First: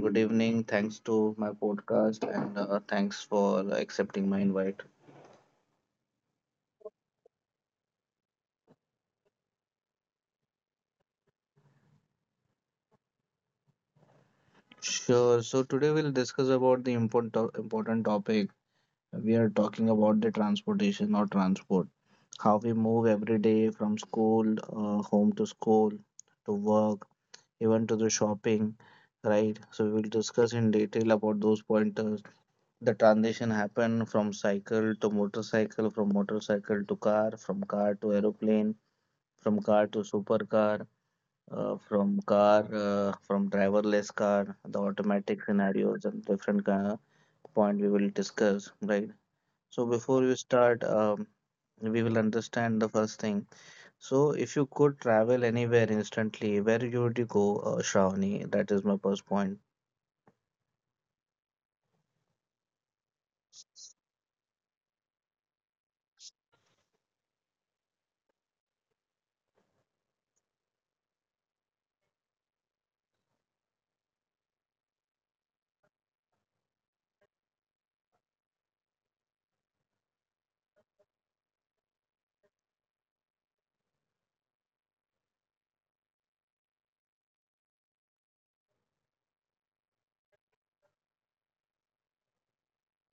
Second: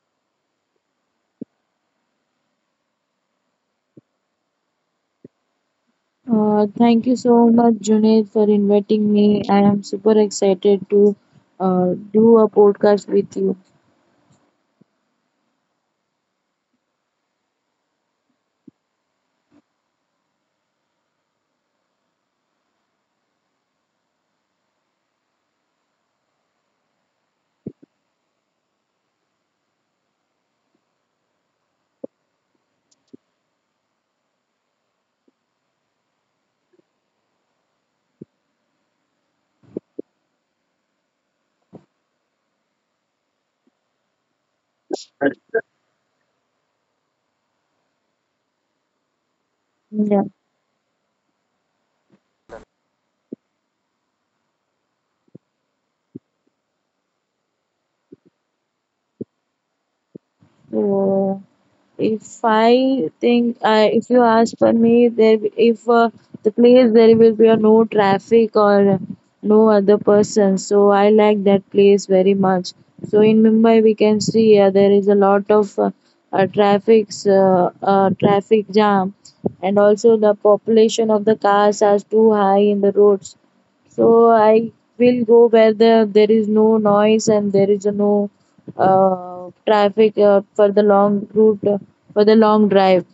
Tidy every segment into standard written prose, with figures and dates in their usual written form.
good evening. Thanks to my podcast and thanks for accepting my invite. Thank you so much, Junaid, for inviting me. I am super excited to do a podcast with you. Sure. So today we'll discuss about the important important topic. We are talking about the transportation or transport, how we move every day from school, home to school, to work, even to the shopping, right? So we will discuss in detail about those pointers, the transition happened from cycle to motorcycle, from motorcycle to car, from car to aeroplane, from car to supercar, from car, from driverless car, the automatic scenarios and different kind of point we will discuss, right? So Yeah. before you start, we will understand the first thing. So if you could travel anywhere instantly, where you would you go, Shravani? That is my first point. So, if I think, I if you ask for me, there if the place there will be a no traffic or no other person, so I like that place very much. So in Mumbai, we can see there is a lot of traffic jam, and also the population of the cars are too high in the roads. So I will go where there is no noise and there is no traffic for the long route, for the long drive.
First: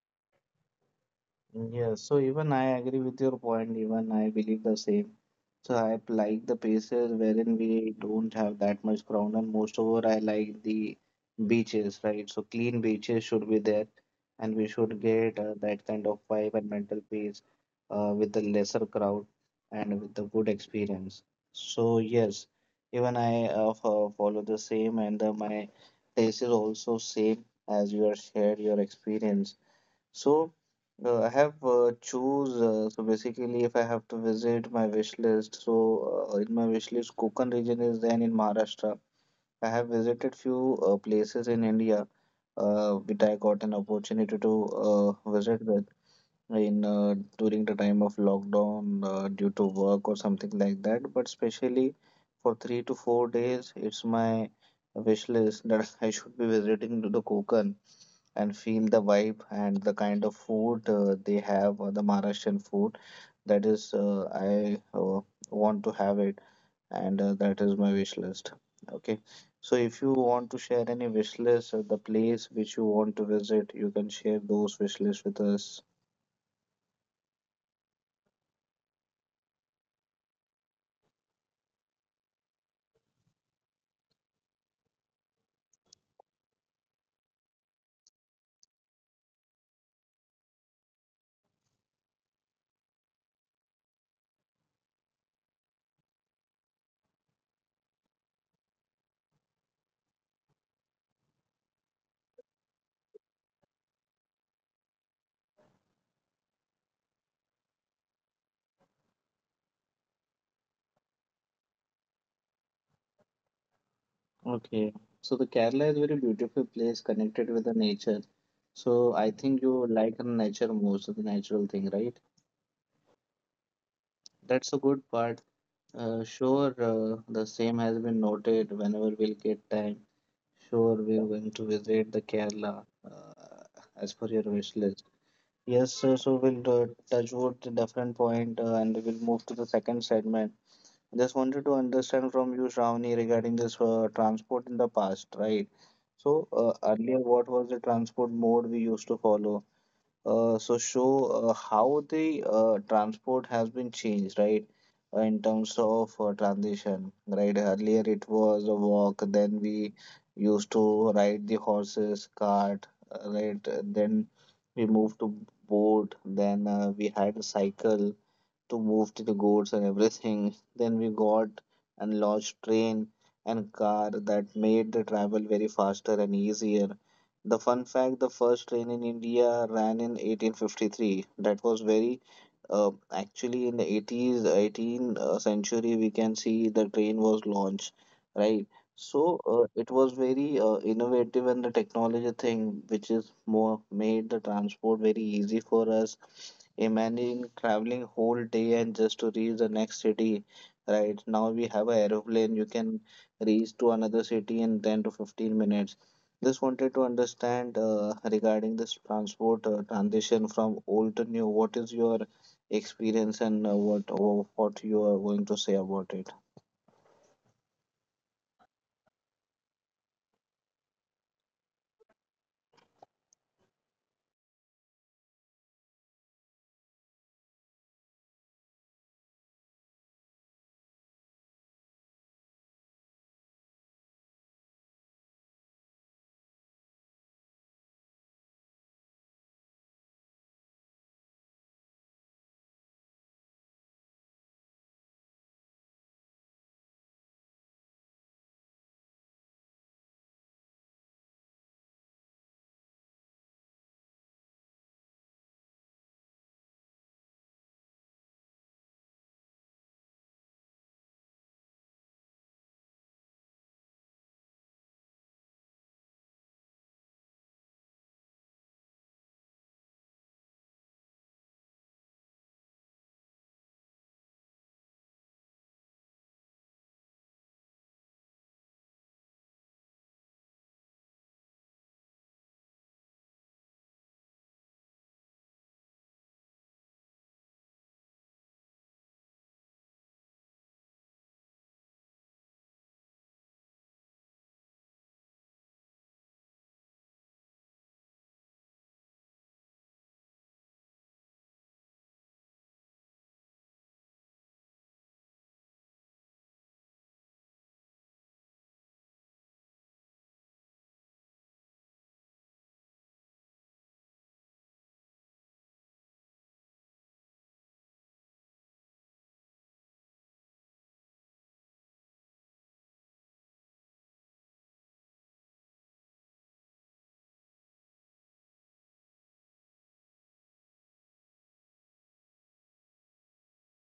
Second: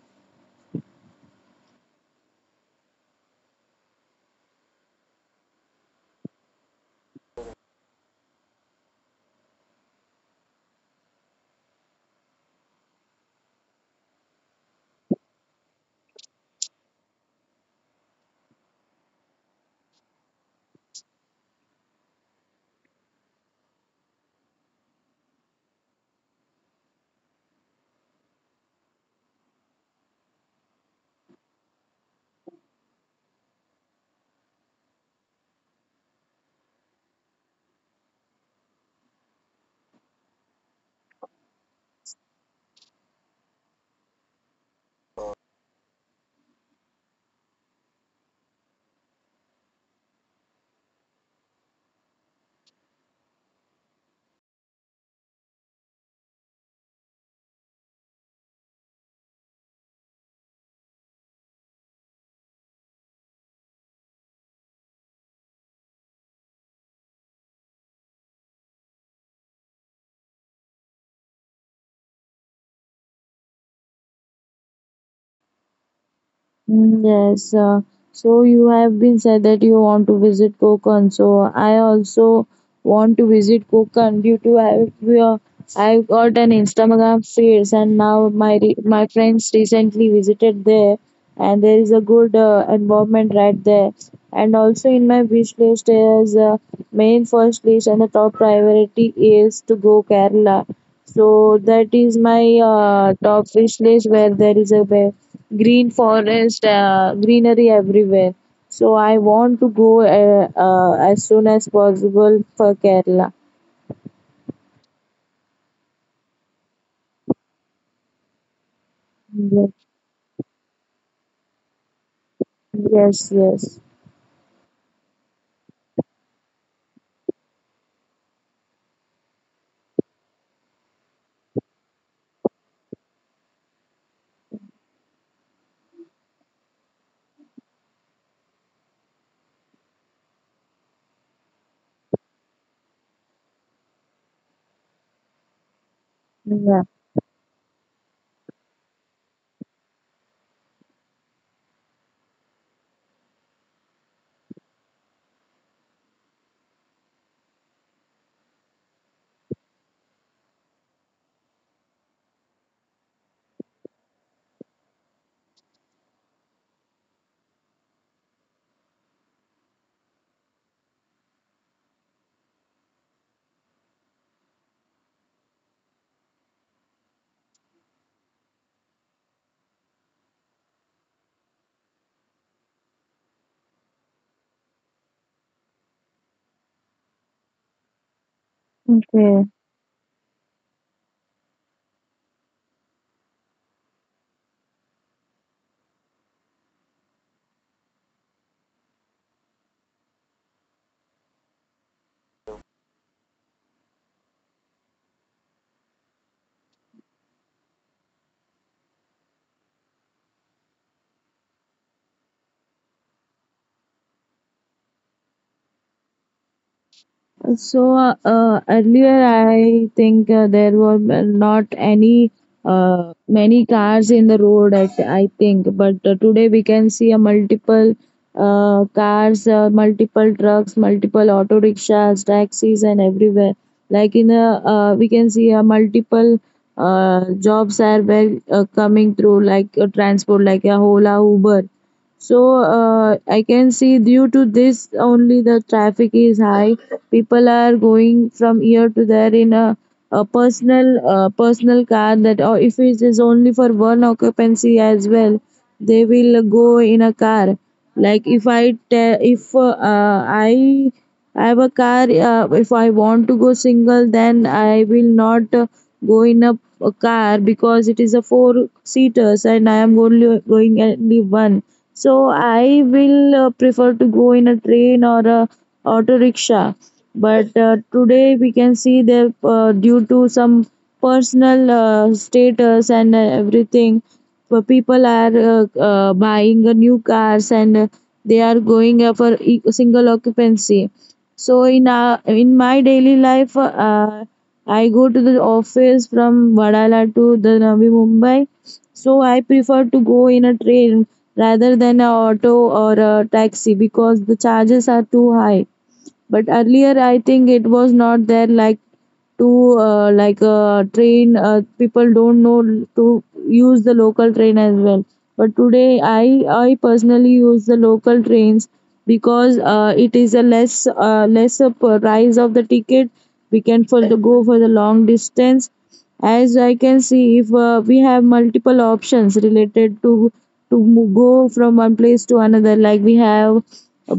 Yes, so even I agree with your point, even I believe the same. So I like the places wherein we don't have that much crowd, and most over I like the beaches, right? So clean beaches should be there, and we should get that kind of vibe and mental peace with the lesser crowd and with the good experience. So yes, even I follow the same, and my taste is also same as you are shared your experience. So I have choose so basically if I have to visit my wish list, so in my wish list, Konkan region is then in Maharashtra. I have visited few places in India, which I got an opportunity to visit with in during the time of lockdown due to work or something like that. But especially for 3 to 4 days, it's my wish list that I should be visiting to the Konkan and feel the vibe and the kind of food they have, the Maharashtrian food. That is, I want to have it, and that is my wish list. Okay, so if you want to share any wish list or the place which you want to visit, you can share those wish lists with us. Mm, yes. So you have been said that you want to visit Konkan. So I also want to visit Konkan due to I got an Instagram feeds, and now my friends recently visited there, and there is a good environment right there. And also in my wish list is main first list, and the top priority is to go Kerala. So that is my top wish list where there is a green forest, greenery everywhere. So I want to go as soon as possible for Kerala. Okay, so the Kerala is very beautiful place connected with the nature. So I think Yes, you like nature most of the natural thing, right? yes, yes. That's a good part. Sure, the same has been noted whenever we'll get time. Sure, we're going to visit the Kerala uh, as per your wish list. Yes, sir, so we'll touch wood to different point and we'll move to the second segment. Just wanted to understand from you, Shravani, regarding this transport in the past, right? So Yeah. earlier, what was the transport mode we used to follow? Show how the transport has been changed, right? In terms of transition, right? Earlier it was a walk, then we used to ride the horses, cart, right? Then we moved to boat, then we had a cycle, to move to the goods and everything. Then we got and launched train and car that made the travel very faster and easier. The fun fact, the first train in India ran in 1853. That was very actually in the 80s, 18th century, we can see the train was launched, right? So Okay. It was very innovative and the technology thing, which is more made the transport very easy for us. Imagine traveling whole day and just to reach the next city. Right now we have a aeroplane. You can reach to another city in 10 to 15 minutes. Just wanted to understand regarding this transport transition from old to new. What is your experience and what you are going to say about it? So earlier, I think there were not any many cars in the road. At I think, but today we can see a multiple cars, multiple trucks, multiple auto rickshaws, taxis, and everywhere. We can see a multiple jobs are well coming through, like transport, like a Ola, Uber. So I can see due to this only the traffic is high. People are going from here to there a personal personal car that, or if it is only for one occupancy as well, they will go in a car. If I have a car, if I want to go single, then I will not go in a, a car because it is a four seaters and I am only going only one. So I will prefer to go in a train or a auto rickshaw. But today we can see that due to some personal status and everything, but people are buying a new cars, and they are going single occupancy. So in my daily life, I go to the office from Vadala to the Navi Mumbai, so I prefer to go in a train rather than a auto or a taxi because the charges are too high. But earlier I think it was not there. Like to like train People don't know to use the local train as well, but today I personally use the local trains because it is a lesser price of the ticket. We can for the go for the long distance. As I can see, if we have multiple options related to go from one place to another, like we have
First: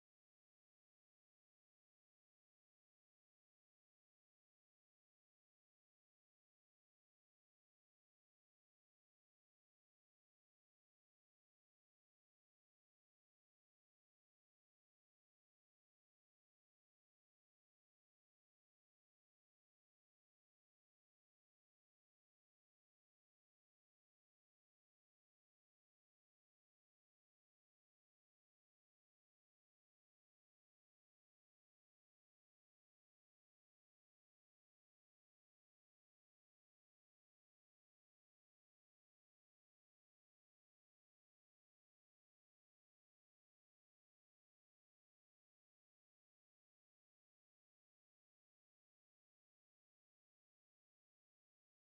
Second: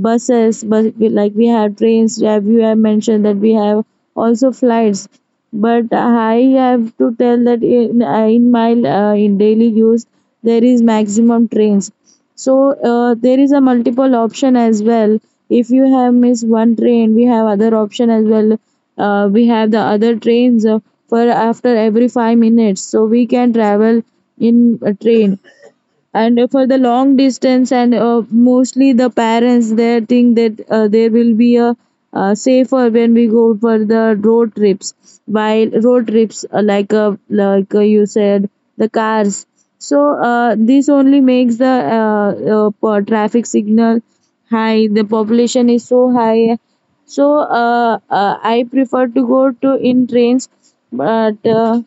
buses, but like we have trains, have you have mentioned that we have also flights. But I have to tell that in my in daily use, there is maximum trains. So there is a multiple option as well. If you have missed one train, we have other option as well. We have the other trains for after every 5 minutes, so we can travel in a train. And for the long distance, and mostly the parents there think that there will be a safer when we go for the road trips. While road trips, you said, the cars. So this only makes the traffic signal high, the population is so high. So I prefer to go to in trains. But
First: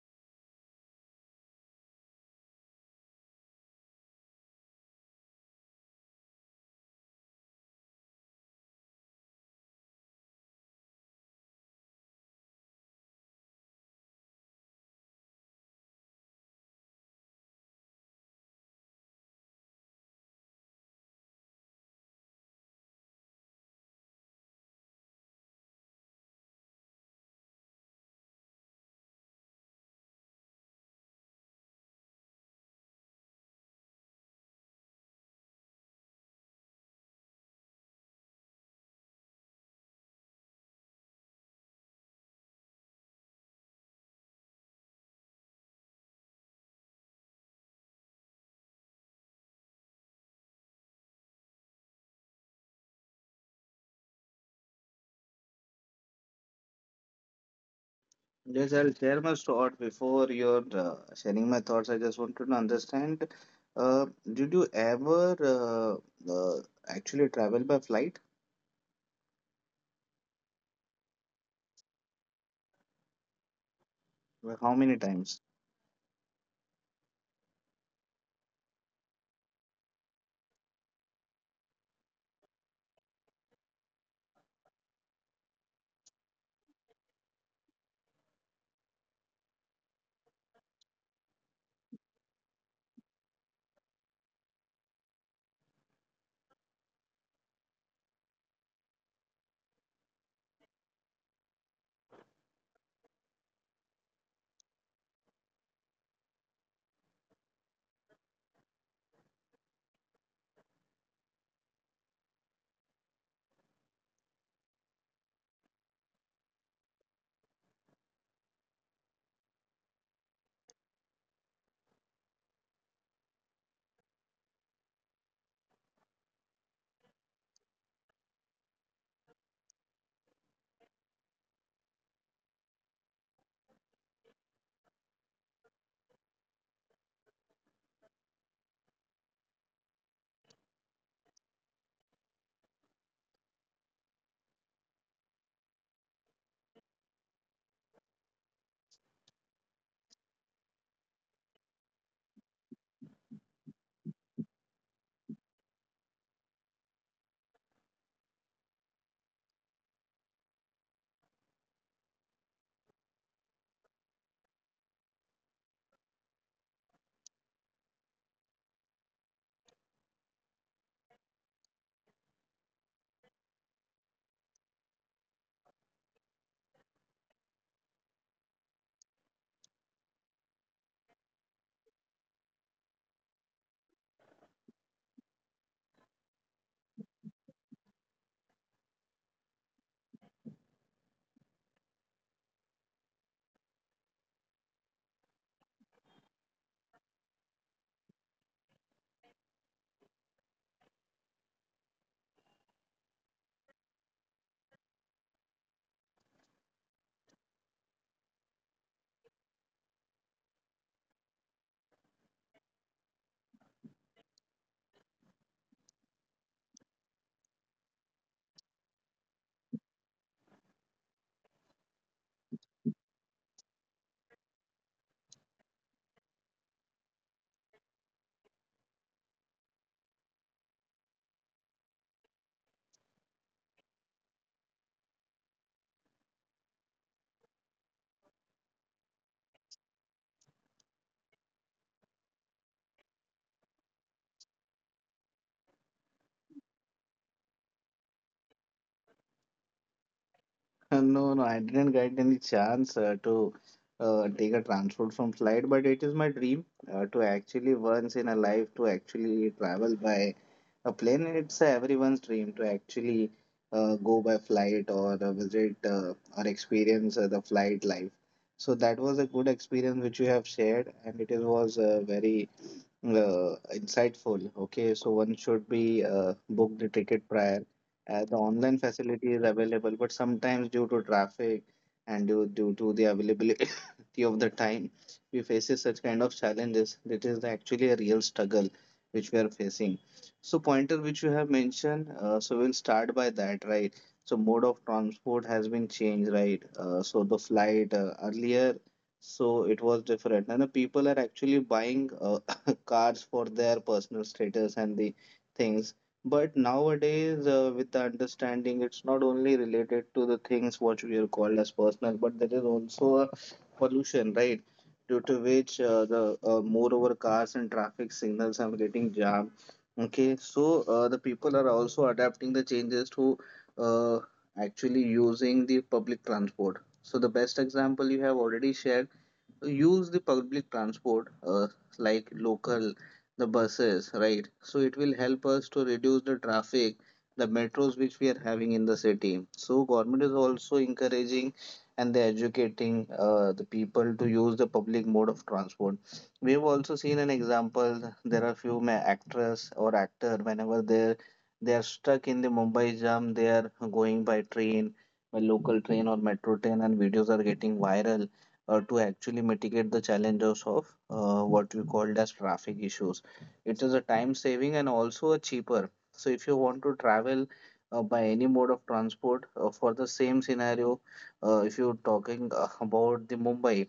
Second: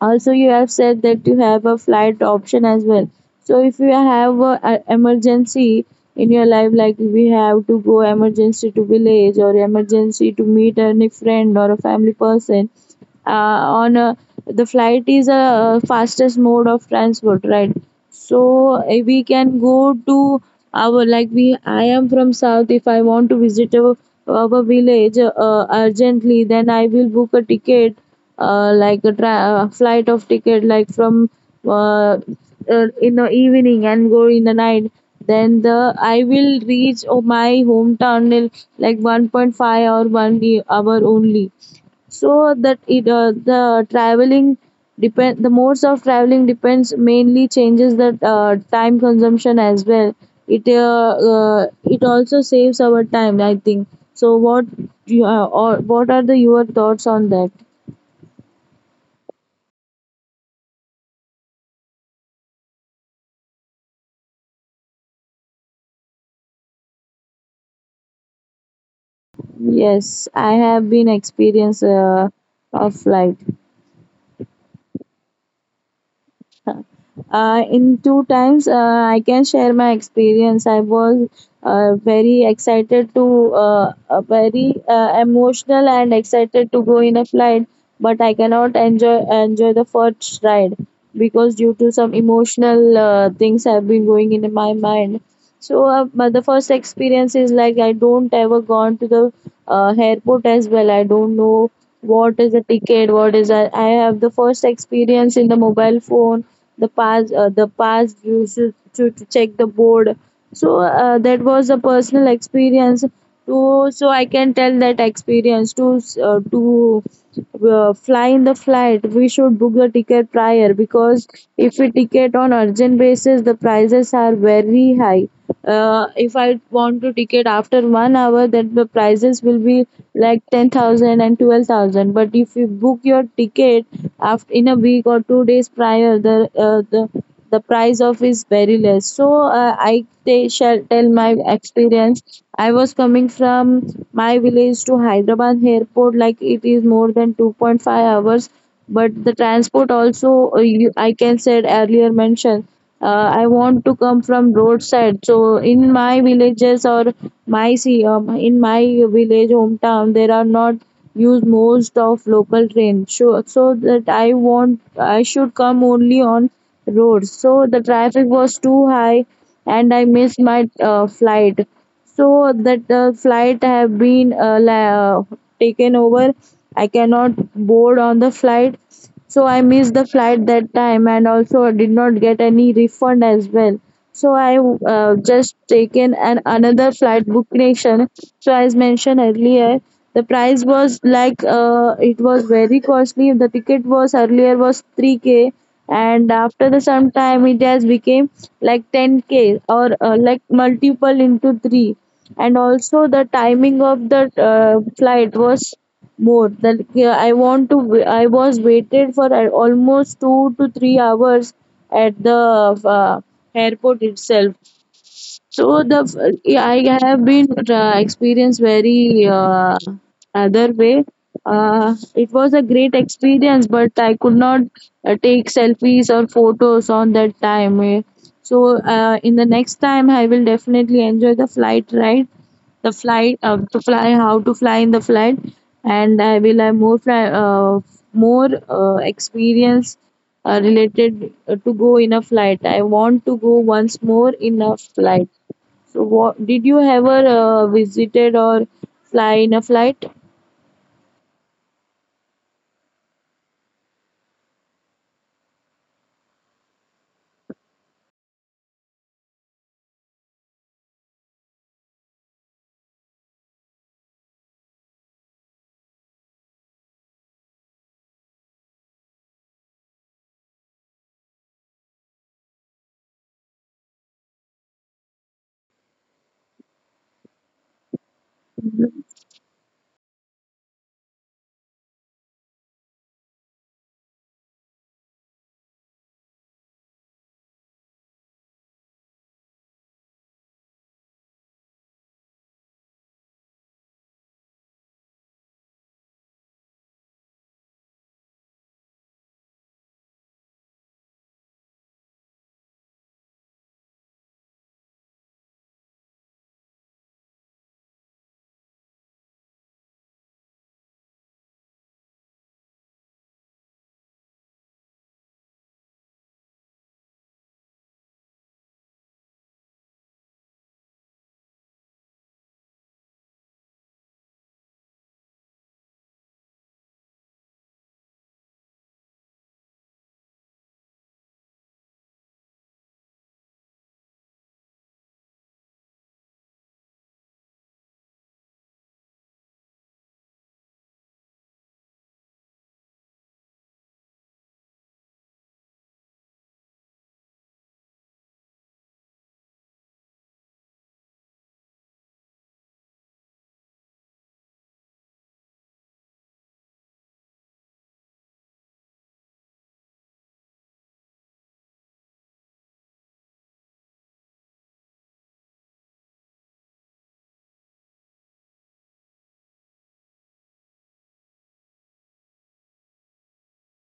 also, you have said that you have a flight option as well. So, if you have a emergency in your life, like we have to go emergency to village or emergency to meet any friend or a family person, uh, on a, the flight is a fastest mode of transport, right? So we can go to our like we. I am from South. If I want to visit our village urgently, then I will book a ticket, flight of ticket, like from uh, in the evening and go in the night. Then the I will reach my hometown in like 1.5 or 1 hour only. So that it the traveling depend the modes of traveling depends, mainly changes the time consumption as well. It also saves our time, I think. So what you or what are the your thoughts on that? Yes, I'll share my thought before your sharing my thoughts. I just wanted to understand, uh, did you ever actually travel by flight? Yes, I have been experience of flight Well, how many times? In two times. I can share my experience. I was very excited to very emotional and excited to go in a flight, but I cannot enjoy the first ride because due to some emotional things have been going in my mind. So but the first experience is like I don't ever gone to the airport as well. I don't know what is a ticket, I have the first experience in the mobile phone. The pass you should to check the board. So that was a personal experience too. So I can tell that experience to fly in the flight. We should book the ticket prior because if we ticket on urgent basis, the prices are very high. If I want to ticket after 1 hour, then the prices will be like 10000 and 12000. But if you book your ticket after in a week or 2 days prior, the uh, the the price of is very less. So uh, i t- shall tell my experience. I was coming from my village to Hyderabad airport, like it is more than 2.5 hours. But the transport also, I can said earlier mentioned I want to come from roadside. So in my villages or my see in my village hometown, there are not use most of local train. So that I want I should come only on road. So the traffic was too high, and I missed my flight. So that flight have been taken over. I cannot board on the flight. So I missed the flight that time, and also did not get any refund as well. So I just taken an another flight book nation. So as mentioned earlier, the price was like it was very costly. The ticket was earlier was 3k, and after the some time it has became like 10k or like multiple into 3. And also the timing of the flight was more. That yeah, I want to I was waited for almost 2 to 3 hours at the airport itself. So the yeah, I have been experienced very other way. It was a great experience, but I could not take selfies or photos on that time. Eh. So in the next time, I will definitely enjoy the flight ride, the flight to fly, how to fly in the flight. And I will have more more experience related to go in a flight. I want to go once more in a flight. So, what did you ever visited or fly in a flight? No, no, I didn't get any chance to take a transport from flight, but it is my dream to actually once in a life to actually travel by a plane. It's everyone's dream to actually go by flight or visit or experience the flight life. So that was a good experience which you have shared, and it is, was very insightful. Okay, so one should be book the ticket prior. The online facility is available, but sometimes due to traffic and due to the availability of the time, we faces such kind of challenges. That is actually a real struggle which we are facing. So pointer which you have mentioned, so we'll start by that, right? So mode of transport has been changed, right? So the flight earlier so it was different and the people are actually buying cars for their personal status and the things. But nowadays, with the understanding, it's not only related to the things what we are called as personal, but there is also a pollution, right? Due to which the moreover cars and traffic signals are getting jammed. Okay, so the people are also adapting the changes to uh, actually using the public transport. So the best example you have already shared, use the public transport, like local, the buses, right? So it will help us to reduce the traffic, the metros which we are having in the city. So government is also encouraging and they're educating the people to use the public mode of transport. We have also seen an example, there are few actress or actor, whenever they are stuck in the Mumbai jam, they are going by train, by local train or metro train, and videos are getting viral to actually mitigate the challenges of what we called as traffic issues. It is a time saving and also a cheaper. So if you want to travel by any mode of transport for the same scenario, if you're talking about the Mumbai,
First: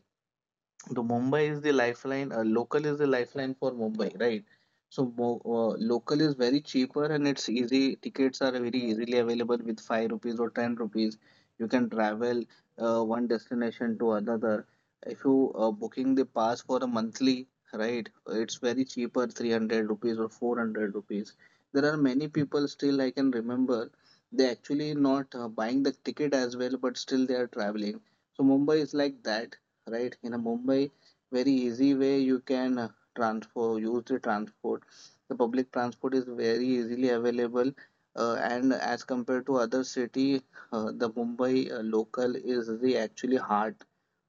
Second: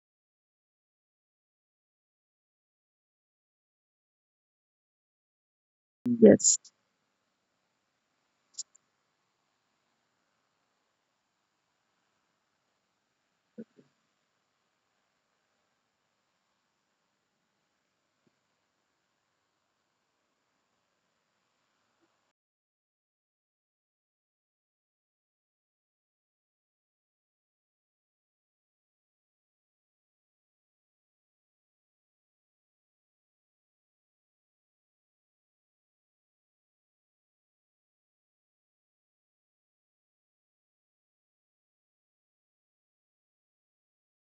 the Mumbai is the lifeline, local is the lifeline for Mumbai, right? So local is Yes, very cheaper and it's easy. Tickets are very easily available with 5 rupees or 10 rupees. You can travel one destination to another. If you booking the pass for a monthly, right? It's very cheaper, 300 rupees or 400 rupees. There are many people still I can remember. They actually not buying the ticket as well, but still they are traveling. So Mumbai is like that, right? In a Mumbai, very easy way you can transfer use the transport. The public transport is very easily available, and as compared to other city, the Mumbai local is the actually heart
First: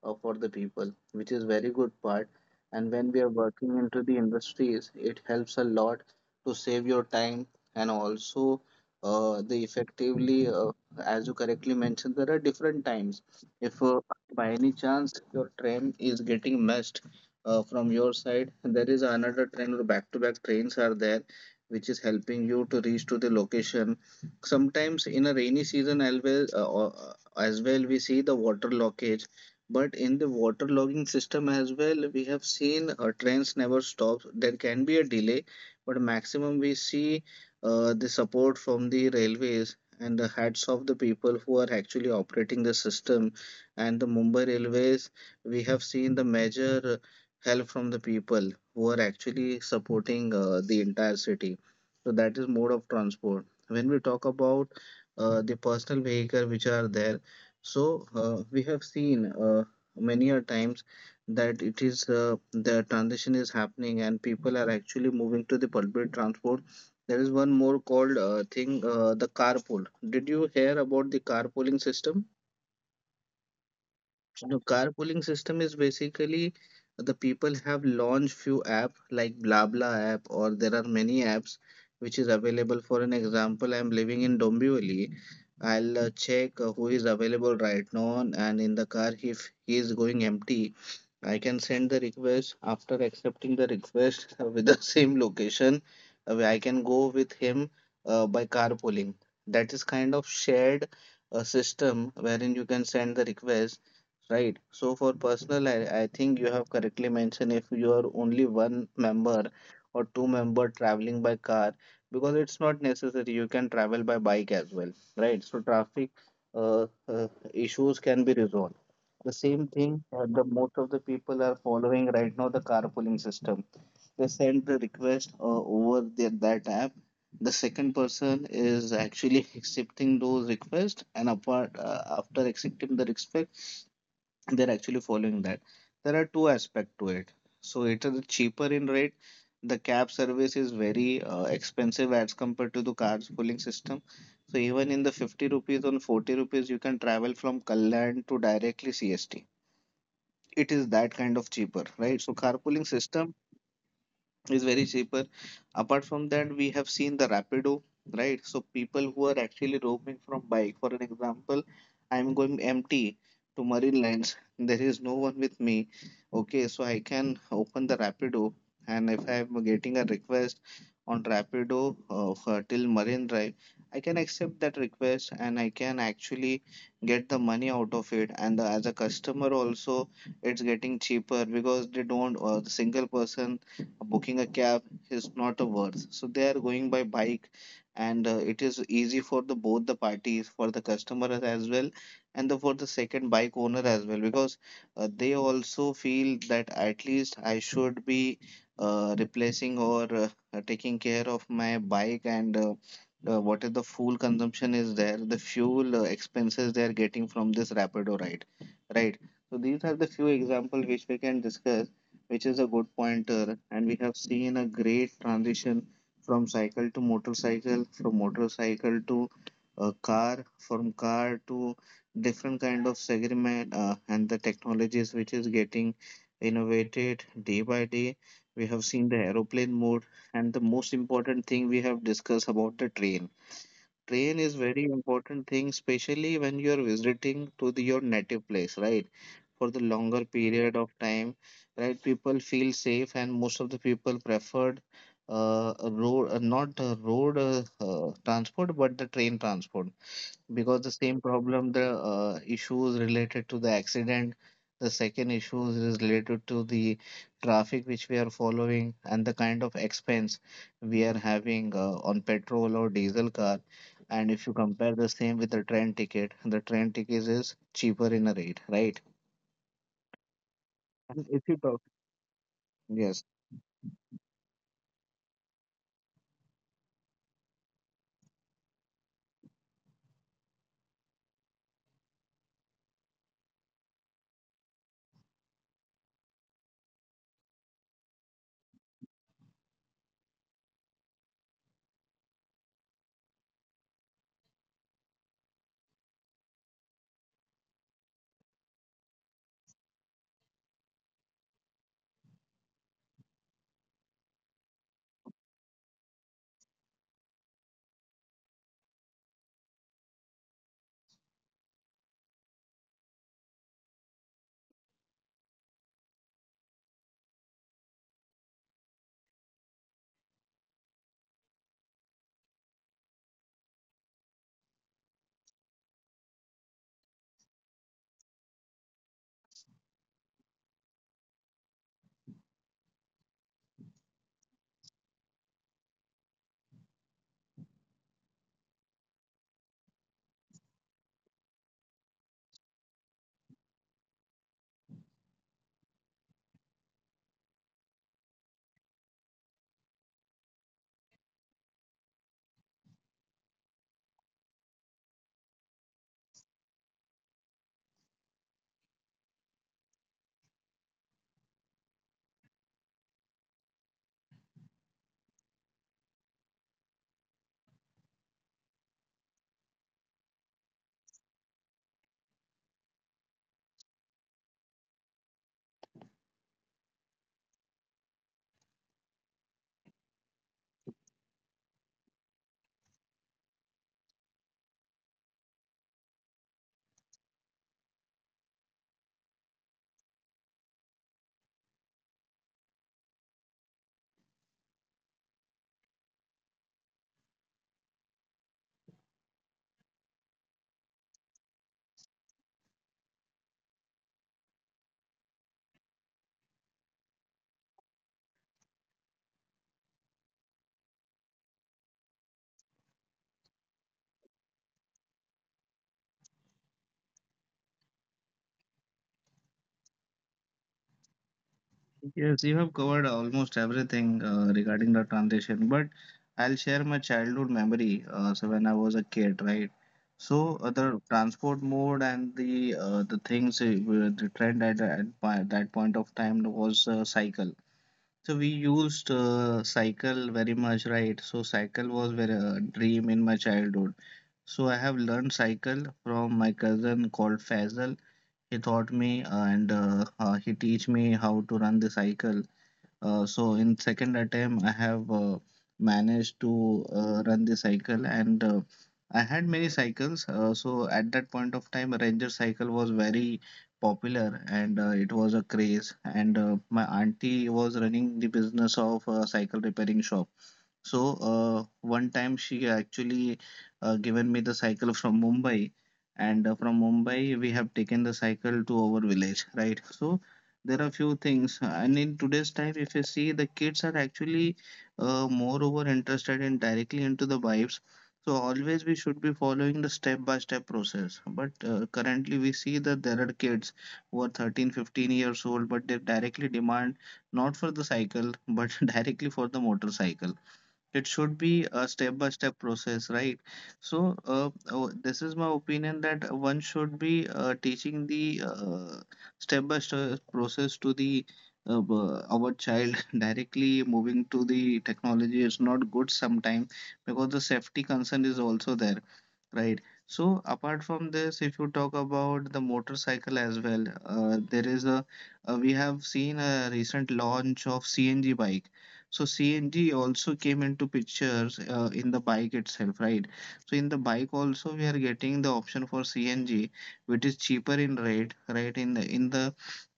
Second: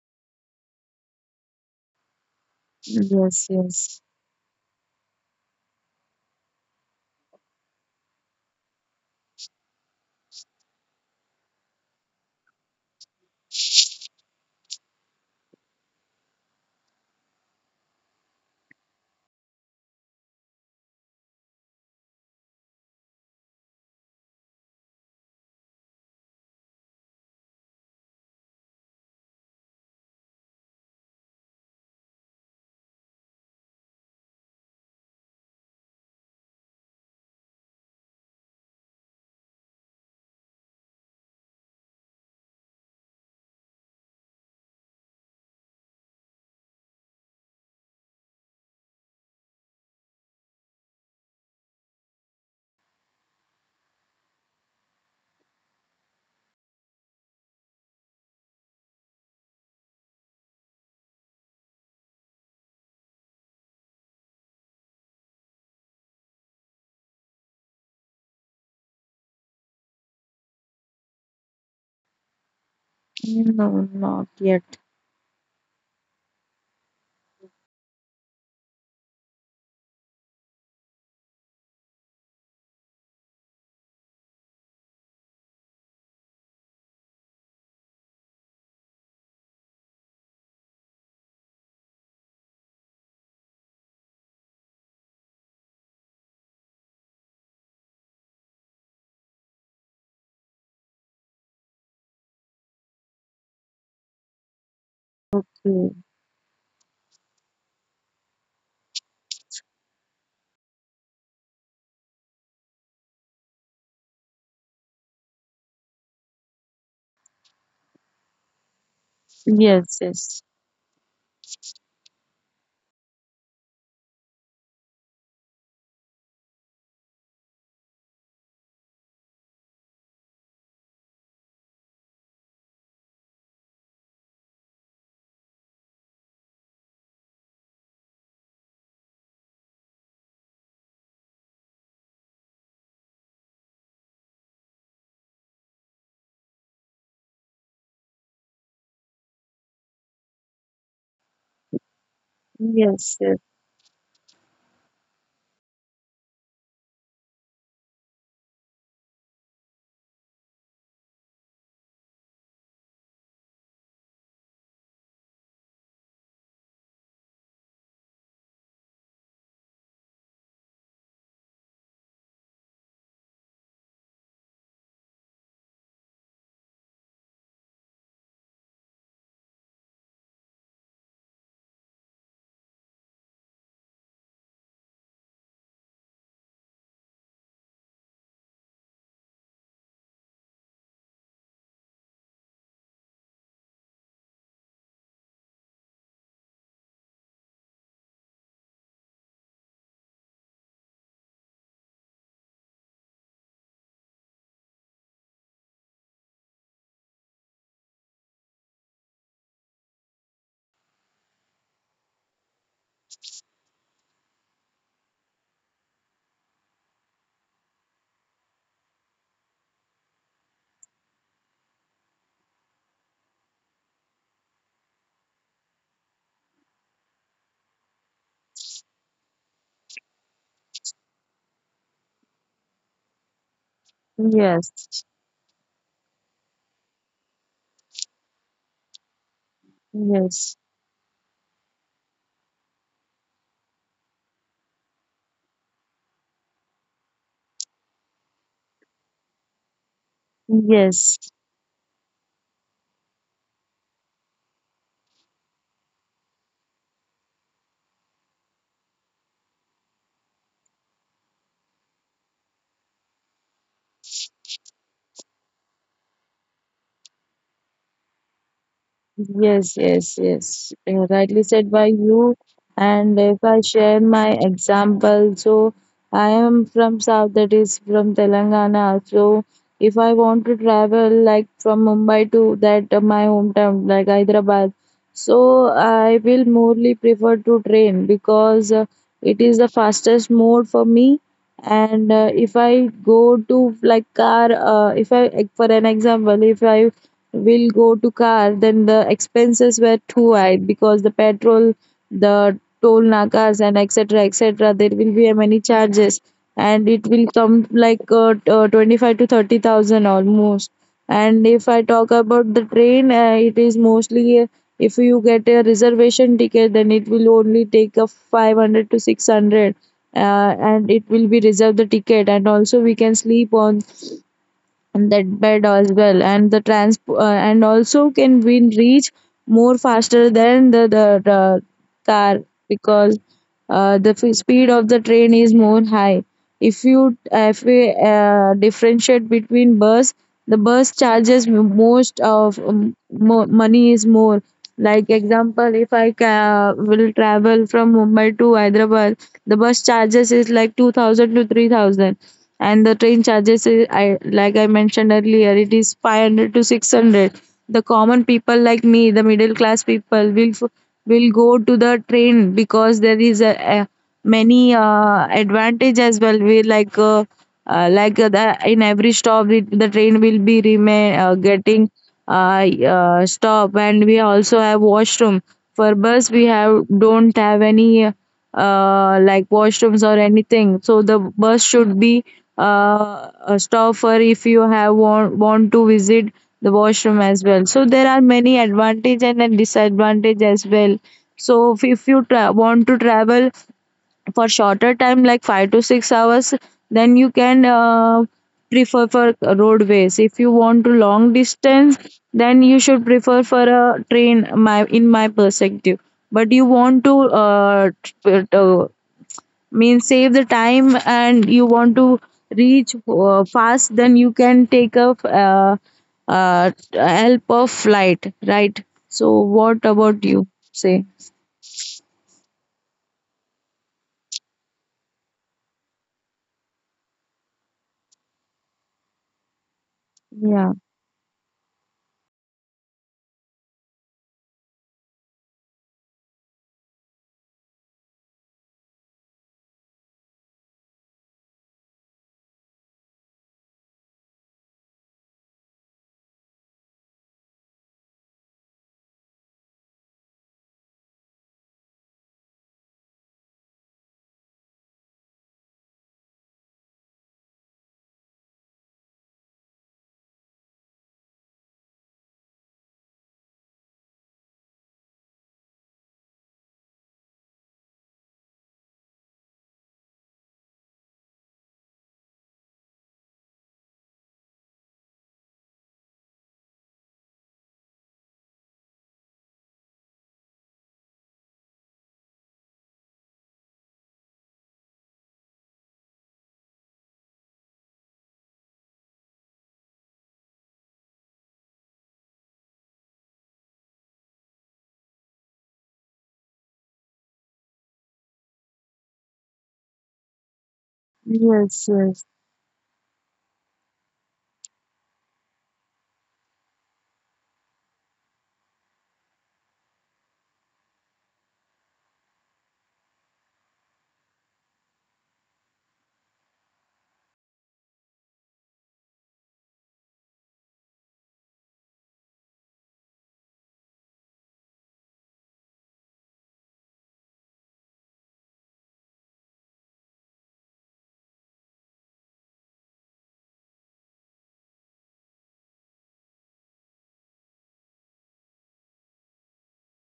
for the people, which is very good part. And when we are yes, working yes. into the industries, it helps a lot to save your time and also the effectively, as you correctly mentioned, there are different times if by any chance, your train is getting missed from your side. There is another train or back-to-back trains are there, which is helping you to reach to the location. Sometimes in a rainy season, always as well we see the water lockage. But in the water logging system as well, we have seen trains never stops. There can be a delay, but maximum we see the support from the railways and the hats of the people who are actually operating the system and the Mumbai Railways, we have seen the major help from the people who are actually supporting the entire city. So that is mode of transport. When we talk about the personal vehicle which are there, so we have seen many a times that it is the transition is happening and people are actually moving to the public transport. There is one more called thing, the carpool. Did you hear about the carpooling system? No, not No, yet. carpooling system is basically the people have launched few app like Blabla app or there are many apps which is available. For an example, I'm living in Dombivli. I'll check who is available right now on and in the car if he is going empty. I can send the request after accepting the request with the same location. Where I can go with him by carpooling. That is kind of shared system wherein you can send the request. Right. So for personal, Mm. I think you have correctly mentioned if you are only one member or two-member traveling by car, because it's not necessary. You can travel by bike as well, right? So traffic uh, uh, issues can be resolved. The same Yes, thing, yes, the most of the people are following right now the carpooling system. They send the request over that app. The second person is actually accepting those requests, and apart after accepting the request they're actually following that. There are two aspects to it. So it is cheaper in rate. The cab service is very expensive as compared to the car's pooling system. So even in the 50 rupees or 40 rupees, you can travel from Kalyan to directly CST. It is that kind of cheaper, right? So carpooling yes, yes, system is very cheaper. Apart from that, we have seen the Rapido, right? So people who are actually roaming from bike, for an example, I am going empty to Marine Lines. There is no one with me. Okay, so I can open the Rapido, and if I am getting a request on Rapido for till Marine Drive, I can accept that request and I can actually get the money out of it. And as a customer also, it's getting cheaper because they don't, or the single person booking a cab is not a worth. So they are going by bike, and it is easy for the both the parties, for the customer as well, and for the second bike owner as well, because they also feel that at least I should be replacing or taking care of my bike and what is the fuel consumption, is there the fuel expenses they are getting from this Rapido ride, right? So these are the few examples which we can discuss, which is a good pointer. And we have seen a great transition from cycle to motorcycle, from motorcycle to a car, from car to different kind of segment and the technologies which is getting innovated day by day. We have seen the aeroplane mode, and the most important thing we have discussed about the train. Train is very yes, important thing, especially when you are visiting to your native place, right? For the longer yes, period of time, right? People feel safe, and most of the people preferred a road, not road transport, but the train transport, because the yes. same problem, the issues related to the accident. The second issue is related to the traffic which we are following and the kind of expense we are having on petrol or diesel car. And if you compare the same with the train ticket is cheaper in a rate, right? Yes, yes, yes. Rightly If you said talk, by you. And yes. if I share my example, so I am from South, that is from Telangana. So if I want to travel, like from Mumbai to that my hometown, like Hyderabad, so I will morely prefer to train because it is the fastest mode for me. And if I go to like car if I like, for an example if I will go to car, then the expenses were too high because the petrol, the toll nakas and etc etc, there will be many charges, and it will come like 25 to 30,000 almost. And if I talk about the train, it is mostly if you get a reservation ticket, then it will only take a 500 to 600, and it will be reserved the ticket, and also we can sleep on that bed as well, and the trans and also can we reach more faster than the car because speed of the train is more high. if you if we differentiate between bus, the bus charges most of money is more. Like example if I will travel from Mumbai to Hyderabad, the bus charges is like 2000 to 3000, and the train charges is, I like I mentioned earlier, it is 500 to 600. The common people like me, the middle class people will go to the train because there is a many advantage as well. We like the, in every stop it, the train will be remain getting uh, stop, and we also have washroom. For bus we have don't have any like washrooms or anything. So the bus should be a stopper if you have want to visit the washroom as well. So there are many advantage and a disadvantage as well. So if want to travel for shorter time like 5 to 6 hours, then you can prefer for roadways. If you want to long distance, then you should prefer for a train my in my perspective. But you want to uh, t- uh, mean save the time and you want to reach fast, then you can take up uh, help of flight, right? So what about you say? Yes, you have covered almost everything regarding the transition, but I'll share my childhood memory. So when I was a kid, right? So Yeah, the transport mode and the things were the trend at by that point of time was cycle. So we used cycle very much, right? So cycle was very a dream in my childhood. So I have learned cycle from my cousin called Faisal. He taught me and he teach me how to run the cycle. So in second attempt I have managed to run the cycle, and I had many cycles. So at that point of time, ranger cycle was very popular, and it was a craze, and my auntie was running the business of a cycle repairing shop. So one time she actually given me the cycle from Mumbai, and from Mumbai we have taken the cycle to our village, right? So there are few things, and in today's time, if you see, the kids are actually moreover interested in directly into the vibes. So always we should be following the step by step process. But currently we see that there are kids who are 13, 15 years old, but they directly demand not for the cycle, but directly for the motorcycle. It should be yes, a step yes. by step process, right? So this is my opinion that one should be teaching the step by step process to the our child directly moving to the technology is not good sometimes, because the safety concern is also there. Right. So apart from this, if you talk about the motorcycle as well, there is a we have seen a recent launch of CNG bike. So CNG also came into pictures in the bike itself, right? So in the bike also we are getting the option for CNG, which is cheaper in rate, right? In the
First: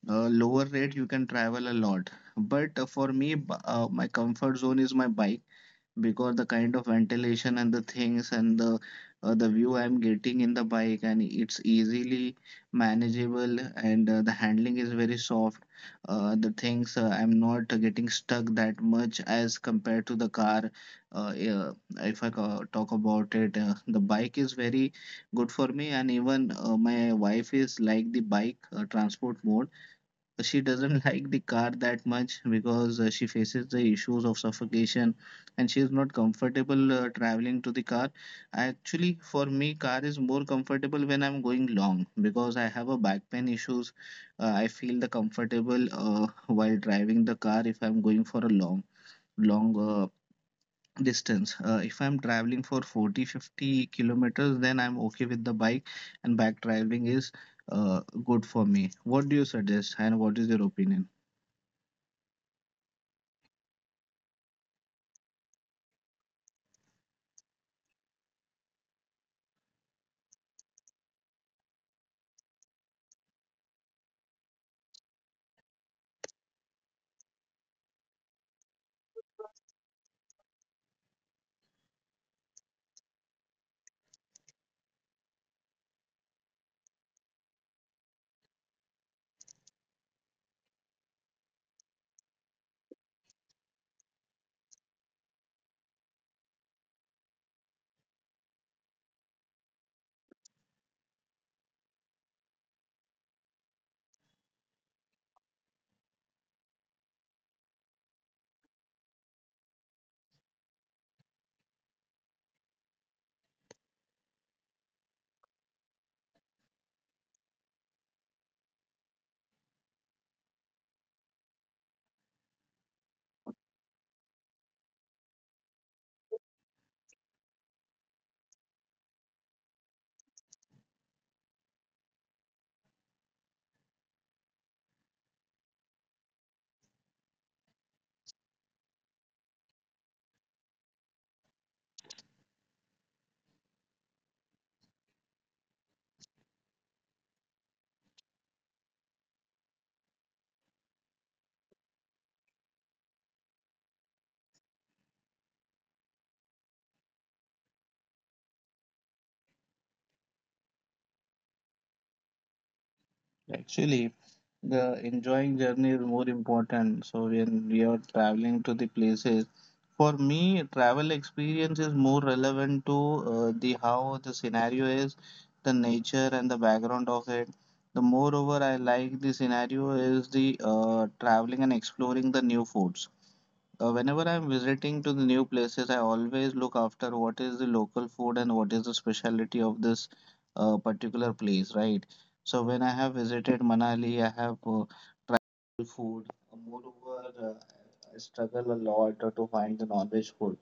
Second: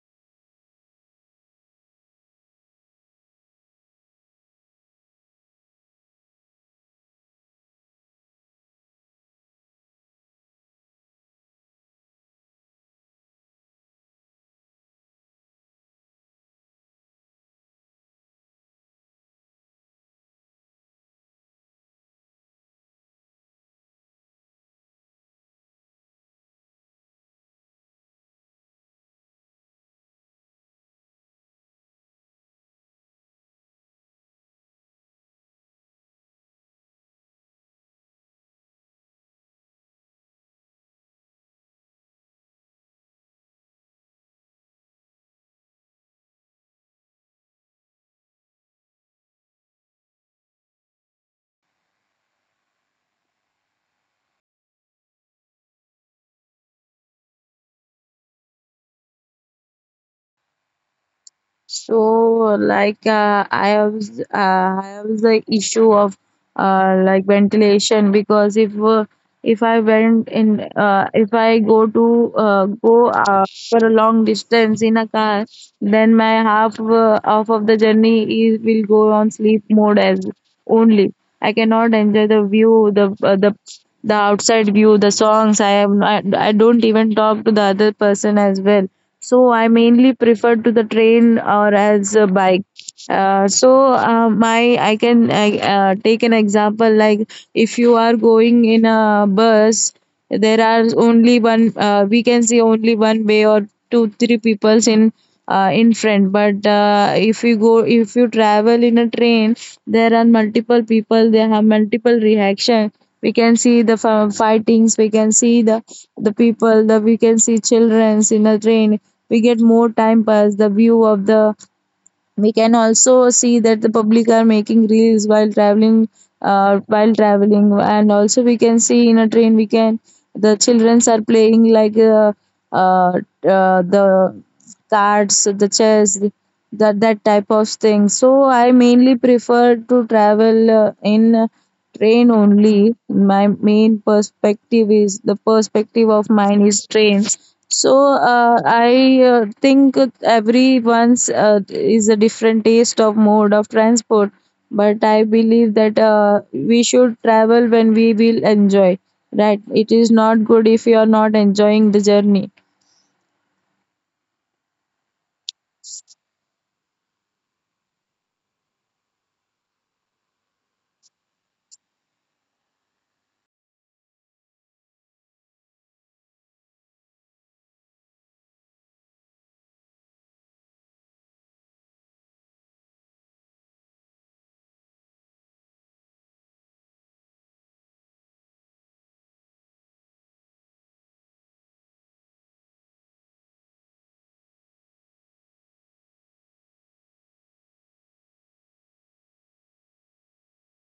lower rate you can travel a lot. But for me, my comfort zone is my bike because the kind of ventilation and the things and the view I'm getting in the bike, and it's easily manageable, and the handling is very soft. The things I'm not getting stuck that much as compared to the car. Yeah, if I ca- talk about it, the bike is very good for me. And even my wife is like the bike transport mode, so she doesn't like the car that much, because she faces the issues of suffocation and she is not comfortable traveling to the car. Actually for me, car is more comfortable when I'm going long, because I have a back pain issues. I feel the comfortable while driving the car if I'm going for a long distance. If I'm traveling for 40 50 kilometers, then I'm okay with the bike, and back traveling is good for me. What do you suggest and what is your opinion? So, like, I have the issue of like ventilation because if I go to go for a long distance in a car, then my half of the journey is will go on sleep mode, as only I cannot enjoy the view, the outside view, the songs, I don't even talk to the other person as well. So I mainly prefer to the train or as a bike. Uh, so uh, my i can I, uh, take an example, like if you are going in a bus, there are only one, we can see only one way or two three peoples in front. But if you travel in a train, there are multiple people, they have multiple reaction. We can see the fightings, we can see the people, the we can see childrens in a train. We get more time pass, the view of the, we can also see that the public are making reels while traveling, while traveling. And also we can see in a train, we can, the childrens are playing like uh, the cards, the chess, that type of thing. So I mainly prefer to travel in train only. My main perspective is the perspective of mine is trains. So I think everyone's is a different taste of mode of transport, but I believe that we should travel when we will enjoy. Right? It is not good if you are not enjoying the journey. Actually, the enjoying journey is more important. So when we are traveling to the places, for me, travel experience is more relevant to the how the scenario is, the nature and the background of it. The moreover, I like the scenario is the traveling and exploring the new foods. Whenever I'm visiting to the new places, I always look after what is the local food and what is the specialty of this particular place, right? So when I have visited Manali, I have food. Moreover, I struggle a lot to find the non-veg food.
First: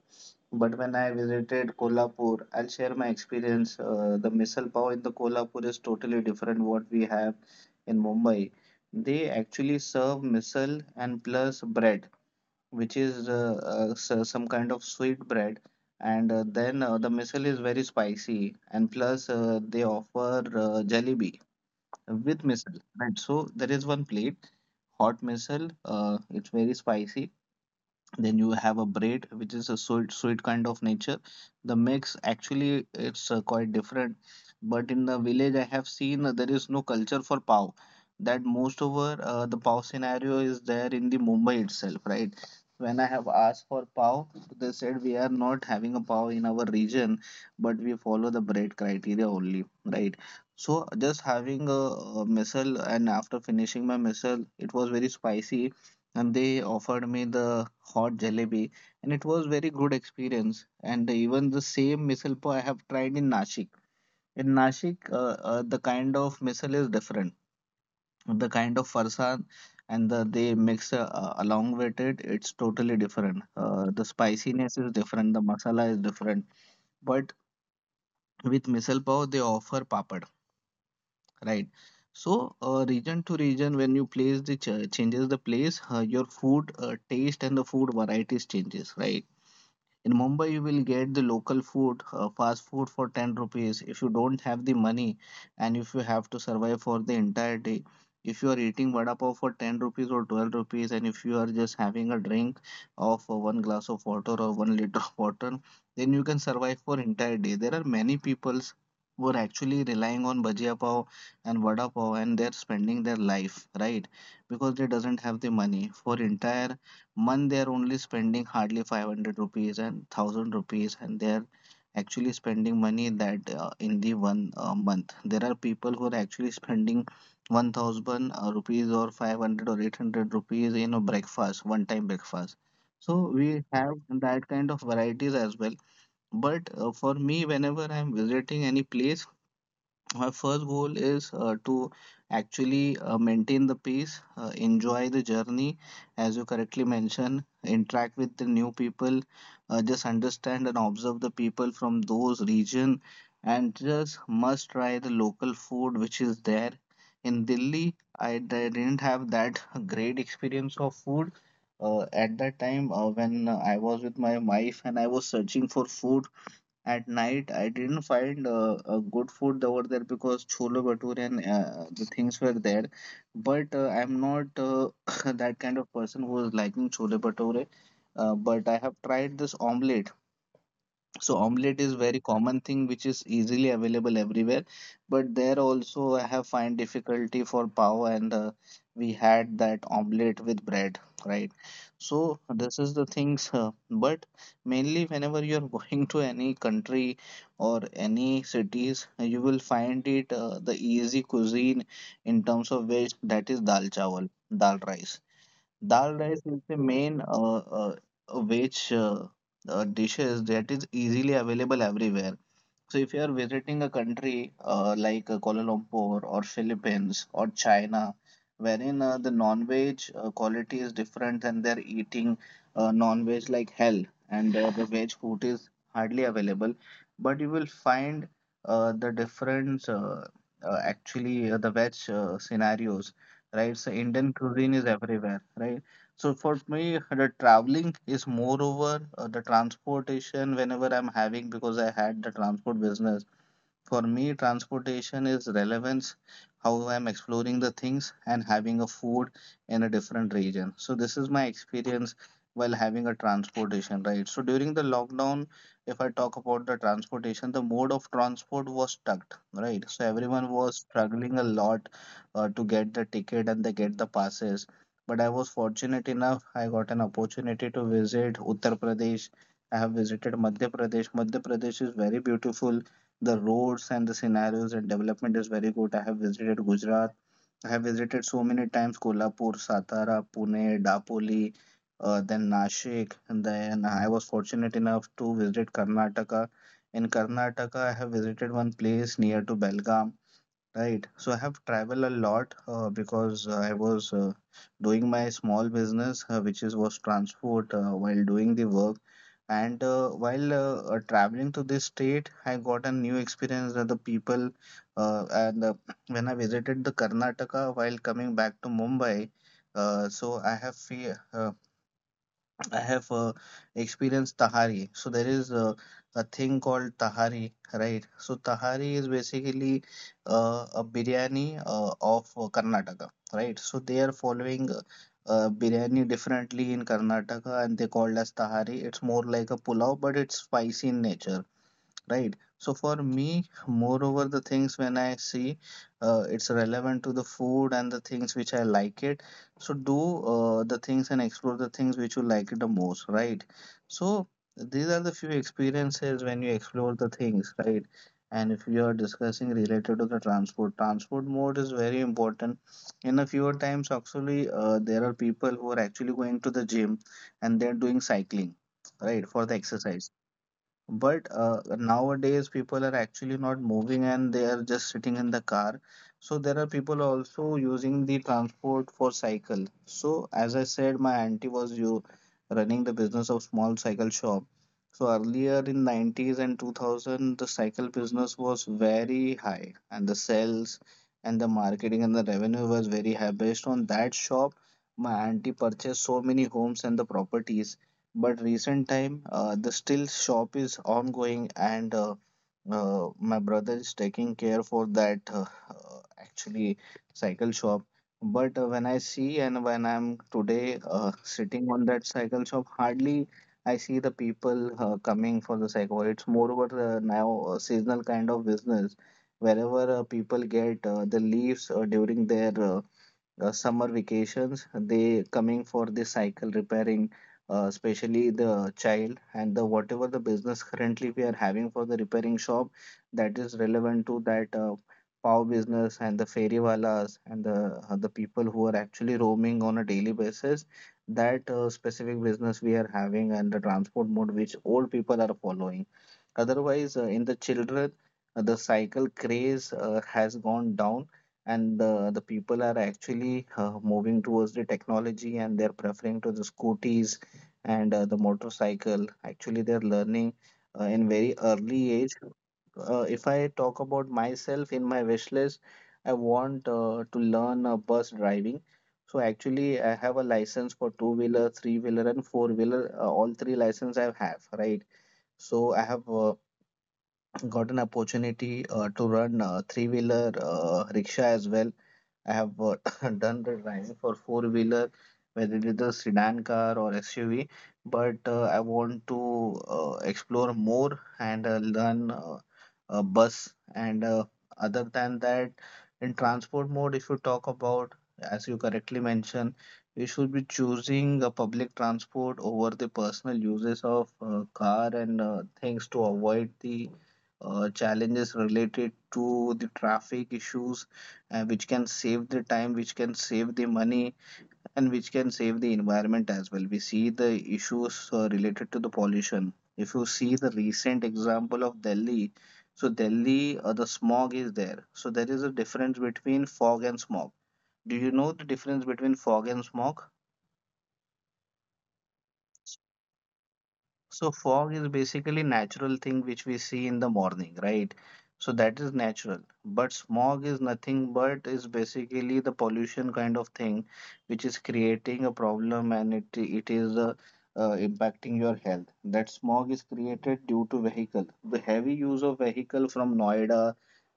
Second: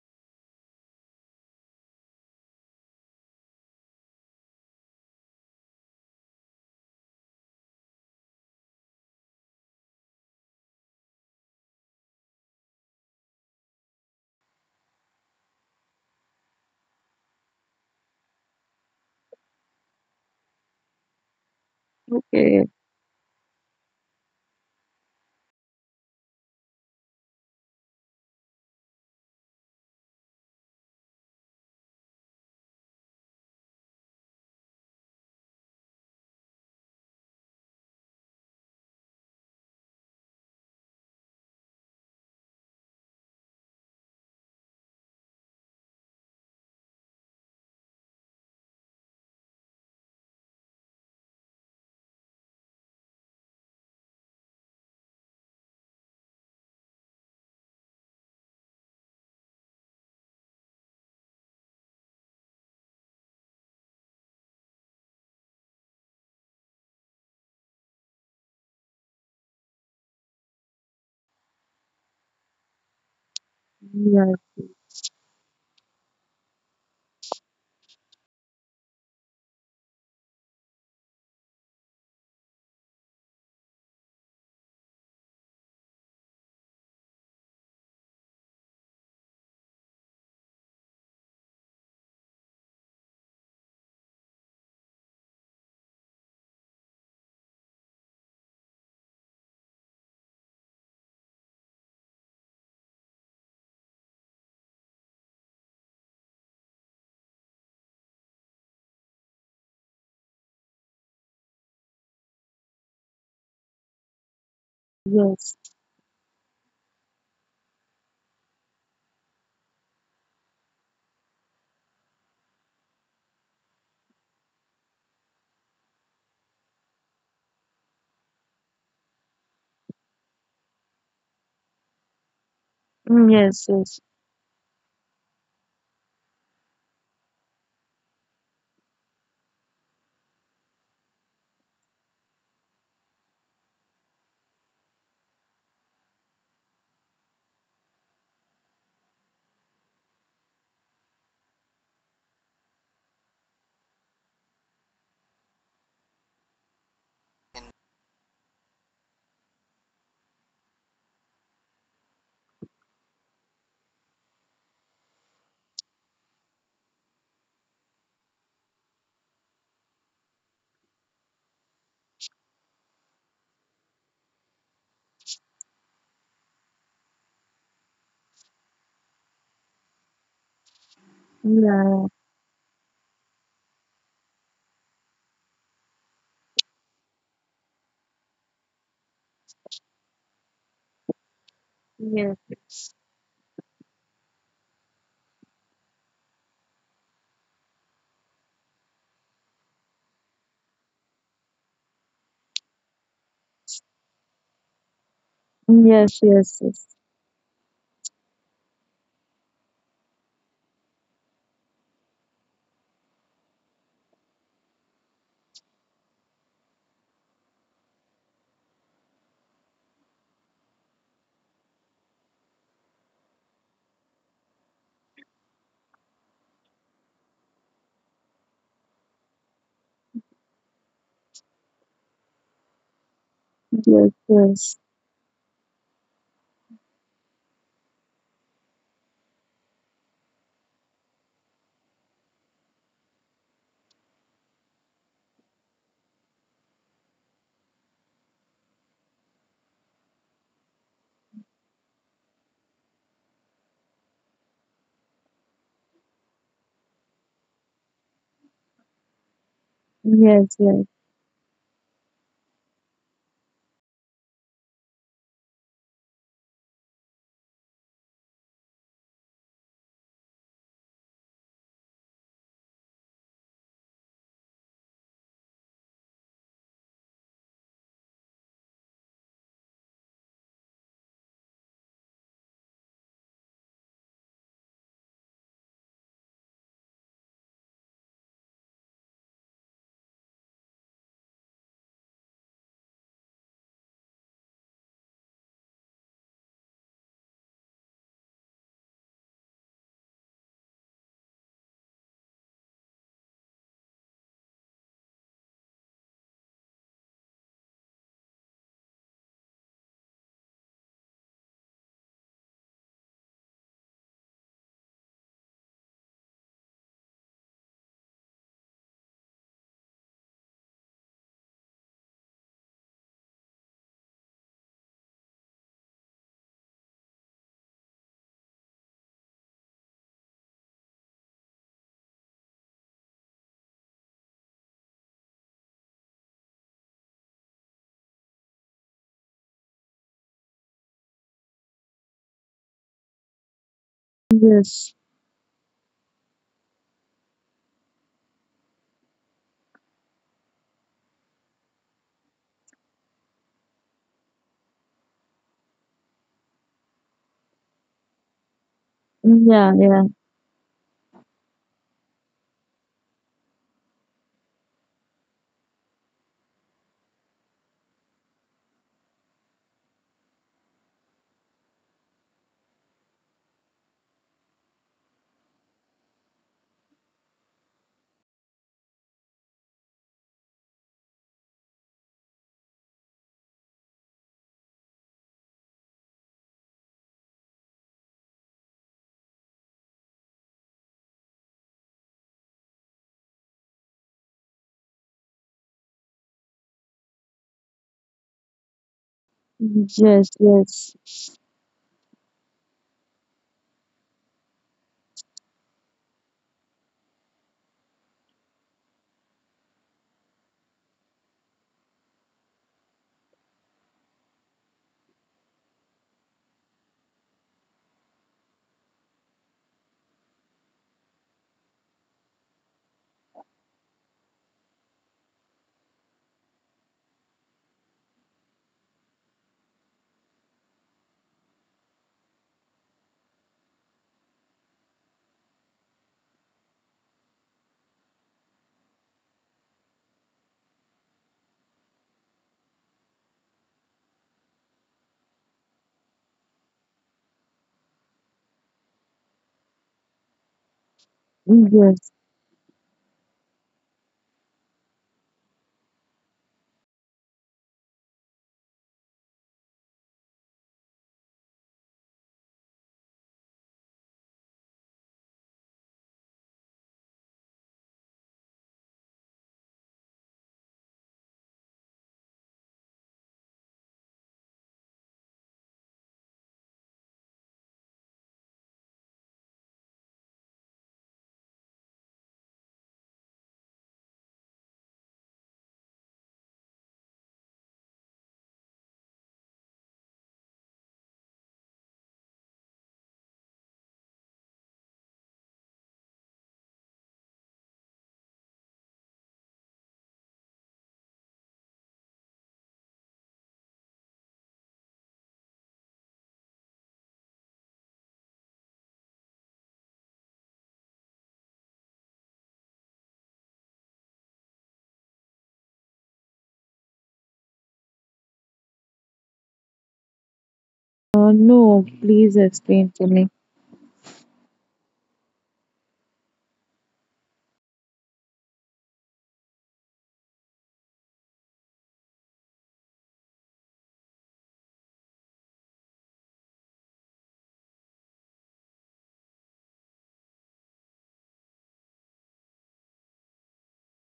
But when I visited Kolhapur, I'll share my experience. The misal pav in the Kolhapur is totally different what we have in Mumbai. They actually serve misal and plus bread which is some kind of sweet bread, and the missile is very spicy, and plus they offer jalebi with Okay. missile, right? So there is one plate hot missile. It's very spicy. Then you have a bread which is a sweet kind of nature. The mix actually, it's quite different. But in the village I have seen there is no culture for pav, that most over the pav scenario is there in the Mumbai itself, right? When I have asked for pav, they said we are not having a pav in our region, but we follow the bread criteria only, right? So just having a missile, and after finishing my missile, it was very spicy, and they offered me the hot jalebi, and it was very good experience. And even the same misal pav I have tried in Nashik. In Nashik, the kind of misal is different. The kind of farsan and they mix along with it, it's totally different. The Yeah. spiciness is different, the masala is different. But with misal pav, they offer papad, right? So, region to region, when you place the ch changes the place, your food taste and the food varieties changes, right? In Mumbai, you will get the local food, fast food for 10 rupees. If you don't have the money and if you have to survive for the entire day, if you are eating vada pav for 10 rupees or 12 rupees, and if you are just having a drink of one glass of water or 1 liter of water, then you can survive for entire day. There are many peoples who are actually relying on bhajiya pav and vada pav, and they're spending their life, right? Because they doesn't have the Yes. money for entire month, they are only spending hardly 500 rupees and 1000 rupees, and they are actually spending money that in the one month there are people who are actually spending 1000 rupees or 500 or 800 rupees in a breakfast, one time breakfast. So Mm, we yes. have Yes. that kind of varieties as well. But for me, whenever I'm visiting any place, my first goal is to actually maintain the peace, enjoy the journey, as you correctly mentioned, interact with the new people, just understand and observe the people from those region, and just must try the local food which is there. In Delhi, I didn't have that great experience of food. At that time, when I was with my wife and I was searching for food at night, I didn't find a good food over there because chole bhature and the things were there. But I'm not that kind of person who is liking chole bhature. But I have tried this omelette. So omelette is Yeah. very common thing which is easily available everywhere, but there also I have find difficulty for pav, and we had that omelette with bread, right? So Yes. this is the things, but mainly whenever you are going to any country or any cities, you will find it the easy cuisine in terms of which that is dal chawal, dal rice. Dal Yes. rice is Yes. the main uh, which dishes that is easily available everywhere. So if you are visiting a country like Kuala Lumpur or Philippines or China, wherein the non-veg quality is different and they're eating non-veg like hell, and the veg food is hardly available, but you will find the difference actually the veg scenarios, right? So Yes. Yes. Indian cuisine is Yes. everywhere, right? So for me, the traveling is moreover the transportation whenever I'm having because I had the transport business. For me, transportation is relevance, how I'm exploring the things and having a food in a different region. So this is my experience while having a transportation, right? So during the lockdown, if I talk about the transportation, the mode of transport was stuck, right? So everyone Yes. was Yes. struggling a lot to get the ticket and they get the passes. But I was fortunate enough, I got an opportunity to visit Uttar Pradesh. I have visited Madhya Pradesh. Madhya Pradesh is very beautiful, the roads and the scenarios and development is very good. I have visited Gujarat. I have visited so many times Kolhapur, Satara, Pune, Dapoli, then Nashik. And then I was fortunate enough to visit Karnataka. In Karnataka, I have visited one place near to Belgaum. Right. So I have traveled a lot because I was doing my small business, which is was transport while doing the work. And while traveling to this state, I got a new experience that the people and when I visited the Karnataka while coming back to Mumbai, so I have experienced Tahari. So there is a thing called Tahari, right? So Tahari is basically a biryani of Karnataka, right? So they are following biryani differently in Karnataka and they called as Tahari. It's more like a pulao, but it's spicy in nature, right? So for me, moreover the things, when I see it's relevant to the food and the things which I like it, so do the things and explore the things which you like it the most, right? So these are Yes. the few experiences when you explore the things, right? And if you are discussing related to the transport, transport mode is very important. In a fewer times, actually there are people who are actually going to the gym and they're doing cycling, right, for the Yeah. exercise. Yeah. But nowadays, people are actually not moving and they are just sitting in the car. So there are people also using the transport for cycle. So as I said, my auntie was you running the business of small cycle shop. So earlier in 90s and 2000, the cycle business was very high, and the sales and the marketing and the revenue was very high. Based on that shop, my auntie purchased so many homes and the properties, but recent time the still shop is ongoing and my brother is taking care for that actually cycle shop. But when I see and when I'm Yes. today Yes. Sitting on that cycle shop, hardly I see the people coming for the cycle. It's moreover now a seasonal kind of business, wherever people get the leaves during their summer vacations, they coming for the cycle repairing, especially the child. And the whatever the business currently we are having for the repairing shop, that is relevant to that pav business and the ferrywalas and the people who are actually roaming on a daily basis, that specific business we are having, and the transport mode which old people are following. Otherwise, in the children, the cycle craze has gone down, and the people are actually moving towards the technology and they're preferring to the scooties and the motorcycle. Actually, they're learning in very early age. Yes. If I talk about myself, in my wish list, I want to learn bus driving. So actually, I have a license for two wheeler, three wheeler, and four wheeler. All three license I have, right? So I have got an opportunity to run three wheeler rickshaw as well. I have done the driving for four wheeler, whether it is a sedan car or SUV, but I want to explore more and learn bus. And other than that, in transport mode, if you talk about, as you correctly mentioned, we should be choosing a public transport over the personal uses of car and things to avoid the challenges related to the traffic issues, which can save the time, which can save the money, and which can save the environment as well. We see the issues related to the pollution. If you see the recent example of Delhi, so Delhi, the smog is there. So there is a difference between fog and smog. Do you know the difference between fog and smog? No, please explain to me. So fog is basically natural thing which we see in the morning, right? So that is natural. But smog is nothing but is basically the pollution kind of thing which is creating a problem, and it is impacting your health. That smog is created due to vehicle. The heavy use of vehicle from Noida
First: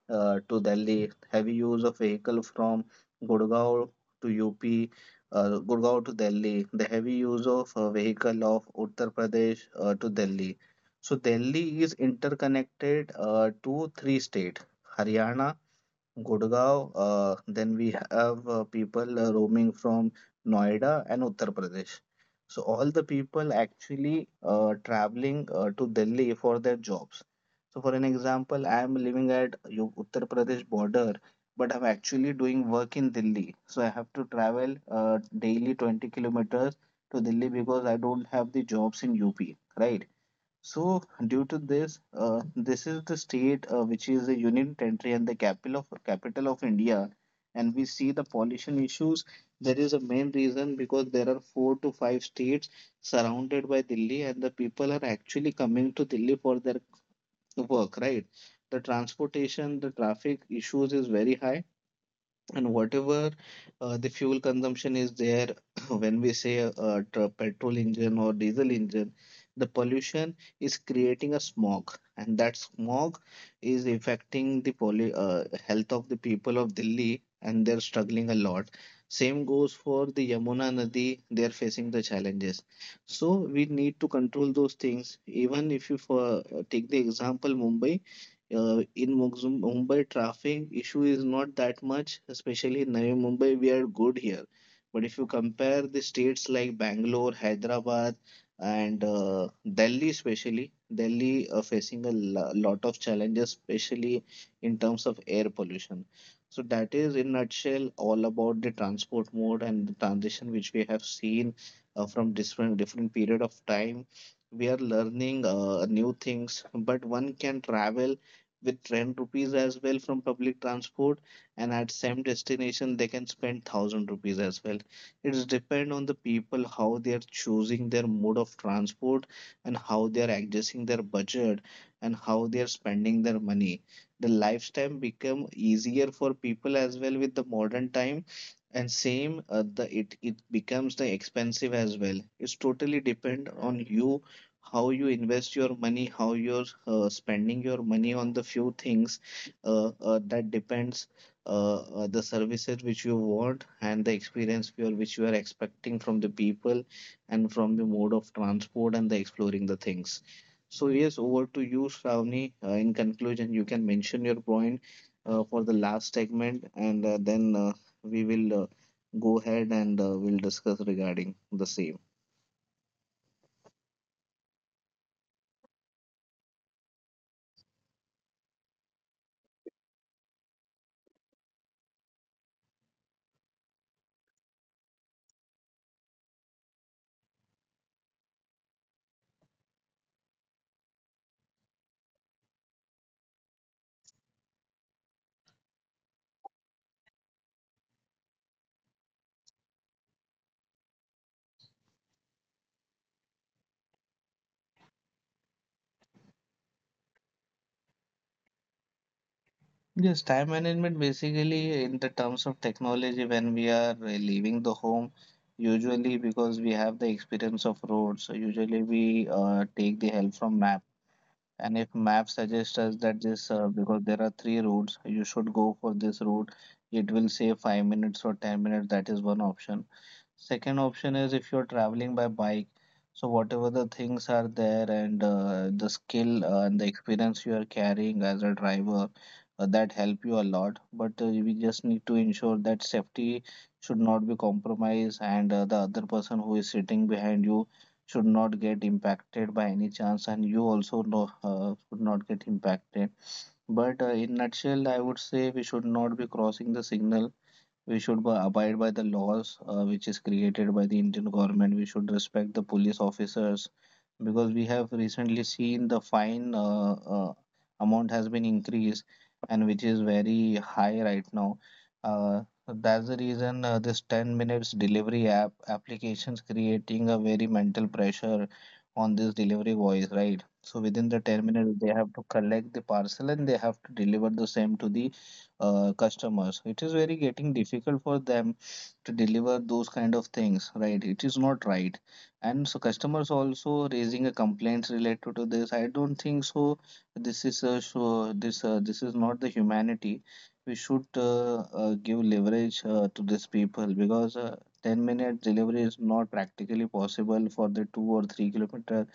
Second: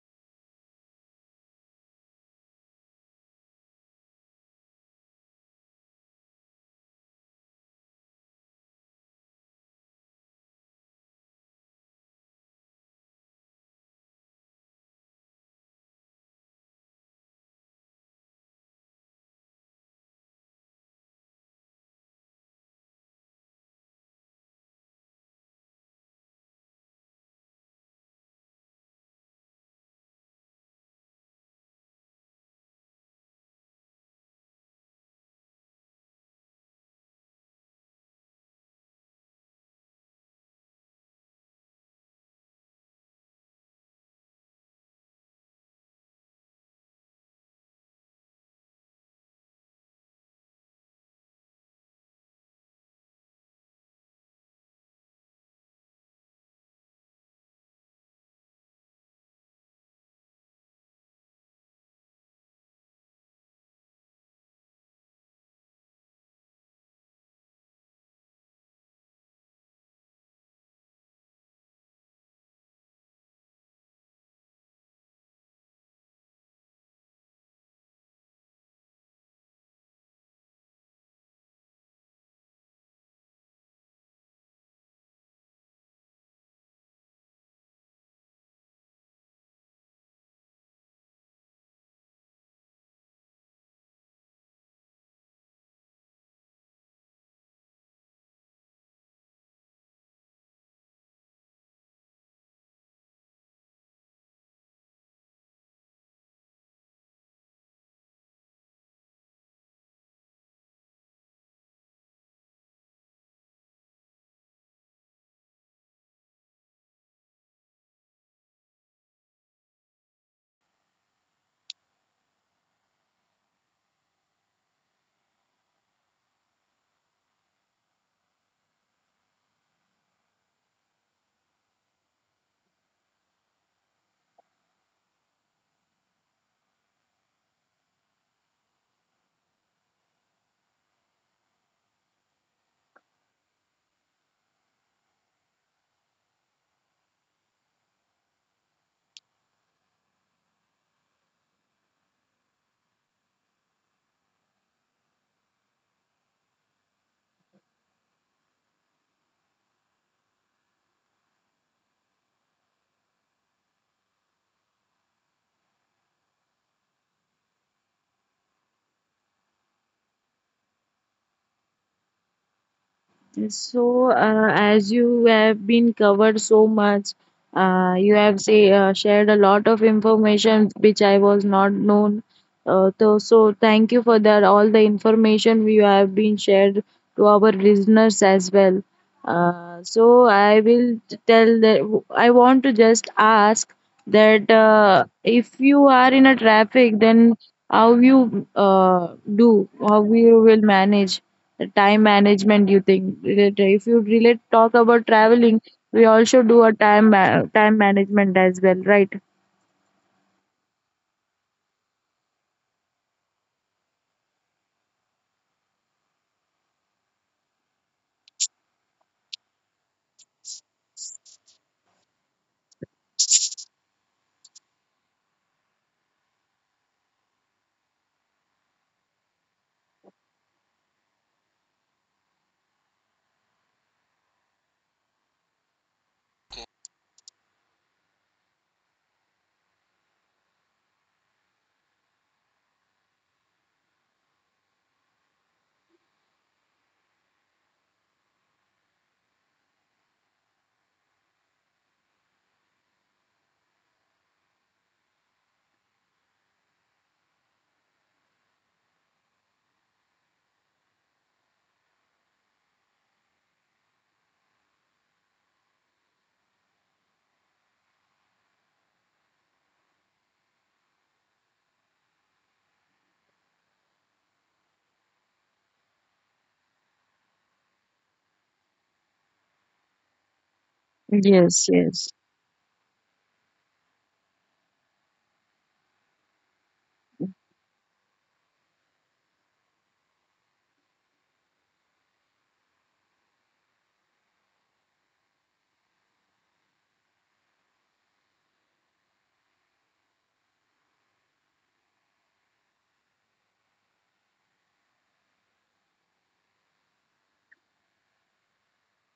to Delhi, heavy use of vehicle from Gurgaon to UP, Gurgaon to Delhi, the heavy use of vehicle of Uttar Pradesh to Delhi. So Delhi is interconnected to three states, Haryana, Gurgaon. Then we have people roaming from Noida and Uttar Pradesh. So all the people actually traveling to Delhi for their jobs. So for an example, I am living at Uttar Pradesh border, but I'm actually doing work in Delhi. So I have to travel daily 20 kilometers to Delhi because I don't have the jobs in UP, right? So, due to this, this is the state which is a union territory and the capital of India. And we see the pollution issues. There is a main reason because there are four to five states surrounded by Delhi, and the people are actually coming to Delhi for their work, right? The transportation, the traffic issues is very high, and whatever the fuel consumption is there. When we say a petrol engine or diesel engine, the pollution is creating a smog, and that smog is affecting the poly, health of the people of Delhi, and they're struggling a lot. Same goes for the Yamuna Nadi. They're facing the challenges. So we need to control those things. Even if you for, take the example Mumbai, in Mumbai traffic issue is not that much, especially in Navi Mumbai, we are good here. But if you compare the states like Bangalore, Hyderabad, and Delhi, especially, Delhi are facing a lot of challenges, especially in terms of air pollution. So that is, in nutshell, all about the transport mode and the transition which we have seen from different period of time. We are learning new things, but one can travel with 10 rupees as well from public transport, and at same destination they can spend 1,000 rupees as well. It's depend on the people how they are choosing their mode of transport, and how they are adjusting their budget, and how they are spending their money. The lifestyle become easier for people as well with the modern time, and same the it it becomes the expensive as well. It's totally depend on you how you invest your money, how you're spending your money on the few things. That depends the services which you want and the experience which you are expecting from the people and from the mode of transport and the exploring the things. So yes, over to you, Shravani. In conclusion, you can mention your point for the last segment, and then we will go ahead and we'll discuss regarding the same. So, as you have been covered so much, you have say shared a lot of information which I was not known. So, thank you for that. All the information we have been shared to our listeners as well. So I will tell that I want to just ask that if you are in a traffic, then how you uh, how you will manage the time management, you think, if you really talk about traveling, we also do a time management as well, right? Yes, time management basically in the terms of technology when we are leaving the home, usually because we have the experience of roads, so usually we take the help from map. And if map suggests us that this, because there are 3 roads, you should go for this route, it will say 5 minutes or 10 minutes. That is one option. Second option is if you're traveling by bike, so whatever the things are there, and the skill and the experience you are carrying as a driver, that help you a lot. But we just need to ensure that safety should not be compromised, and the other person who is sitting behind you should not get impacted by any chance, and you also know, should not get impacted. But in nutshell, I would say we should not be crossing the signal. We should abide by the laws which is created by the Indian government. We should respect the police officers because we have recently seen the fine amount has been increased, and which is very high right now. Uh, that's the reason this 10 minutes delivery applications creating a very mental pressure on this delivery boys, right? So within the 10 Yes, minutes, they yes, have to collect the parcel and they have to deliver the same to the customers. It is very getting difficult for them to deliver those kind of things, right? It is not right. And so customers also raising a complaints related to this. I don't think so this is a show. This is not the humanity. We should give leverage to these people because 10-minute delivery is not practically possible for the 2 or 3-kilometer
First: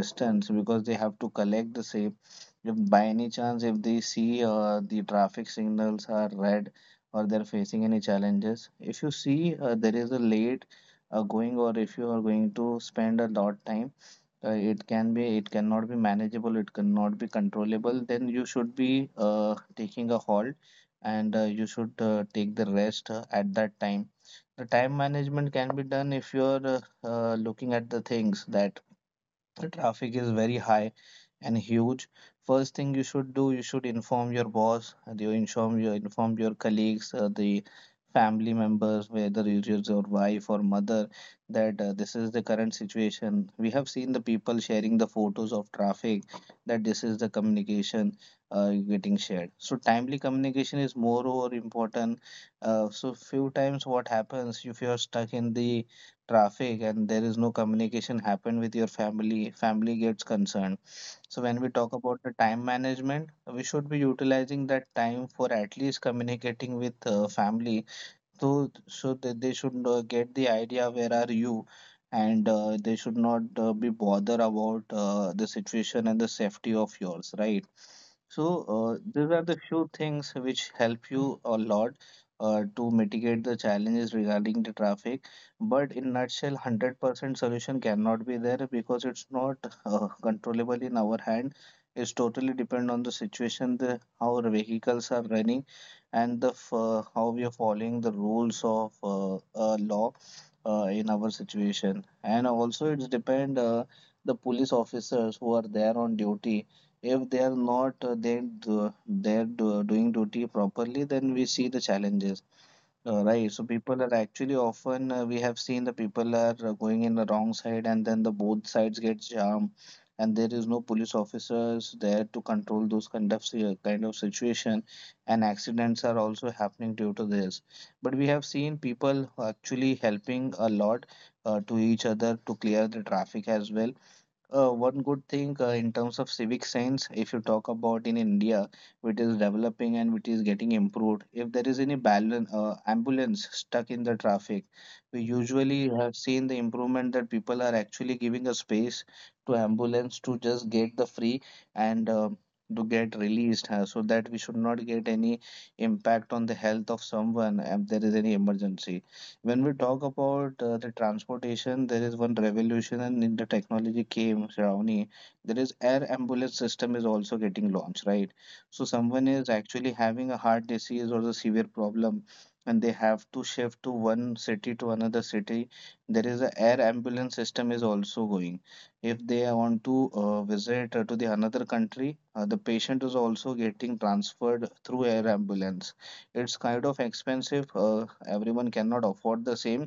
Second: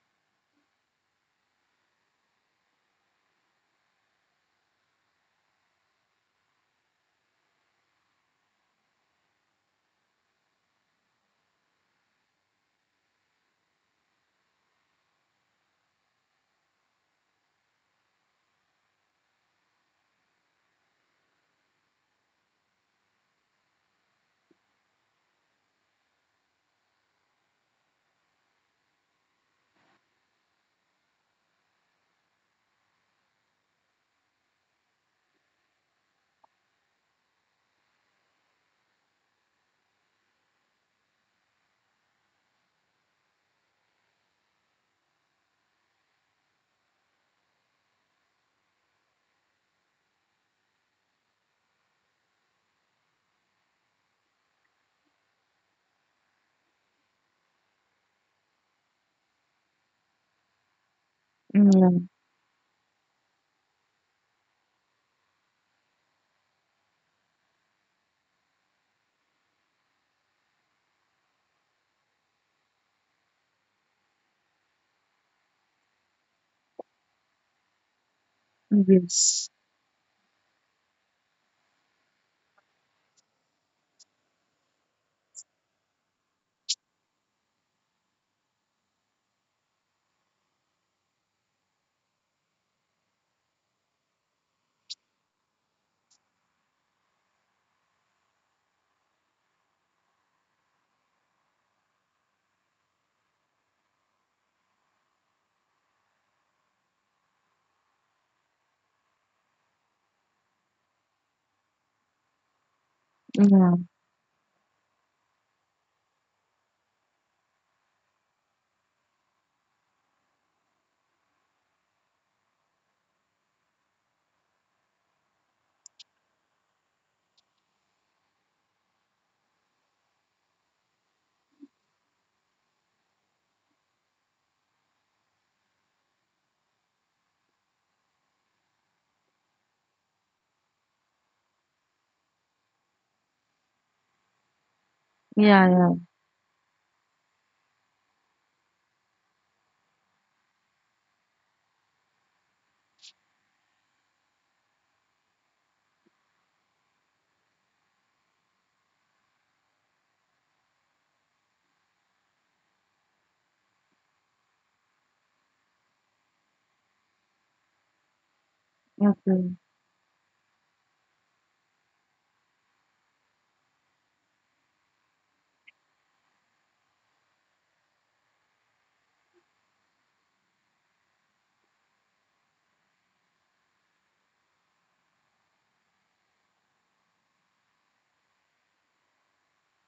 distance, because they have to collect the same. If by any chance, if they see the traffic signals are red, or they're facing any challenges, if you see there is a late going, or if you are going to spend a lot time, it can be, it cannot be manageable, it cannot be controllable, then you should be taking a halt, and you should take the rest at that time. The time management can be done if you're looking at the things that the traffic is very high and huge. First thing you should do, you should inform your boss, and you inform your colleagues, the family members, whether it is your wife or mother, that this is the current situation. We have seen the people sharing the photos of traffic, that this is the communication getting shared. So timely communication is more over important. So few times what happens, if you are stuck in the traffic and there is no communication happen with your family, family gets concerned. So when we yeah. talk about the time management, we should be utilizing that time for at least communicating with family, so that they should get the idea where are you, and they should not be bothered about the situation and the safety of yours, right? So these are Yes, the few things which help you a lot to mitigate the challenges regarding the traffic. But in nutshell, 100% solution cannot be there, because it's not controllable in our hand. It's totally depend on the situation, the how our vehicles are running, and the how we are following the rules of law in our situation. And also it's depend the police officers who are there on duty. If they are not they do, they're do, doing duty properly, then we see the challenges, right. So yeah, people are actually often we have seen the people are going in the wrong side, and then the both sides get jammed, and there is no police officers there to control those kind of situation, and accidents are also happening due to this. But we have seen people who actually helping a lot to each other to clear the traffic as well. One good thing in terms of civic sense, if you talk about in India, which is developing and which is getting improved, if there is any ambulance stuck in the traffic, we yeah, usually yeah. have seen the improvement that people are actually giving a space to ambulance to just get the free and to get released, so that we should not get any impact on the health of someone if there is any emergency. When we talk about the transportation, there is one revolution and in the technology came, Shravani. There is air ambulance system is also getting launched, right? So someone is Okay, actually having a heart disease or a severe problem, and they have to shift to one city to another city. There is a air ambulance system is also going. If they want to visit to the another country, the patient is also getting transferred through air ambulance. It's kind of expensive, everyone cannot afford the same.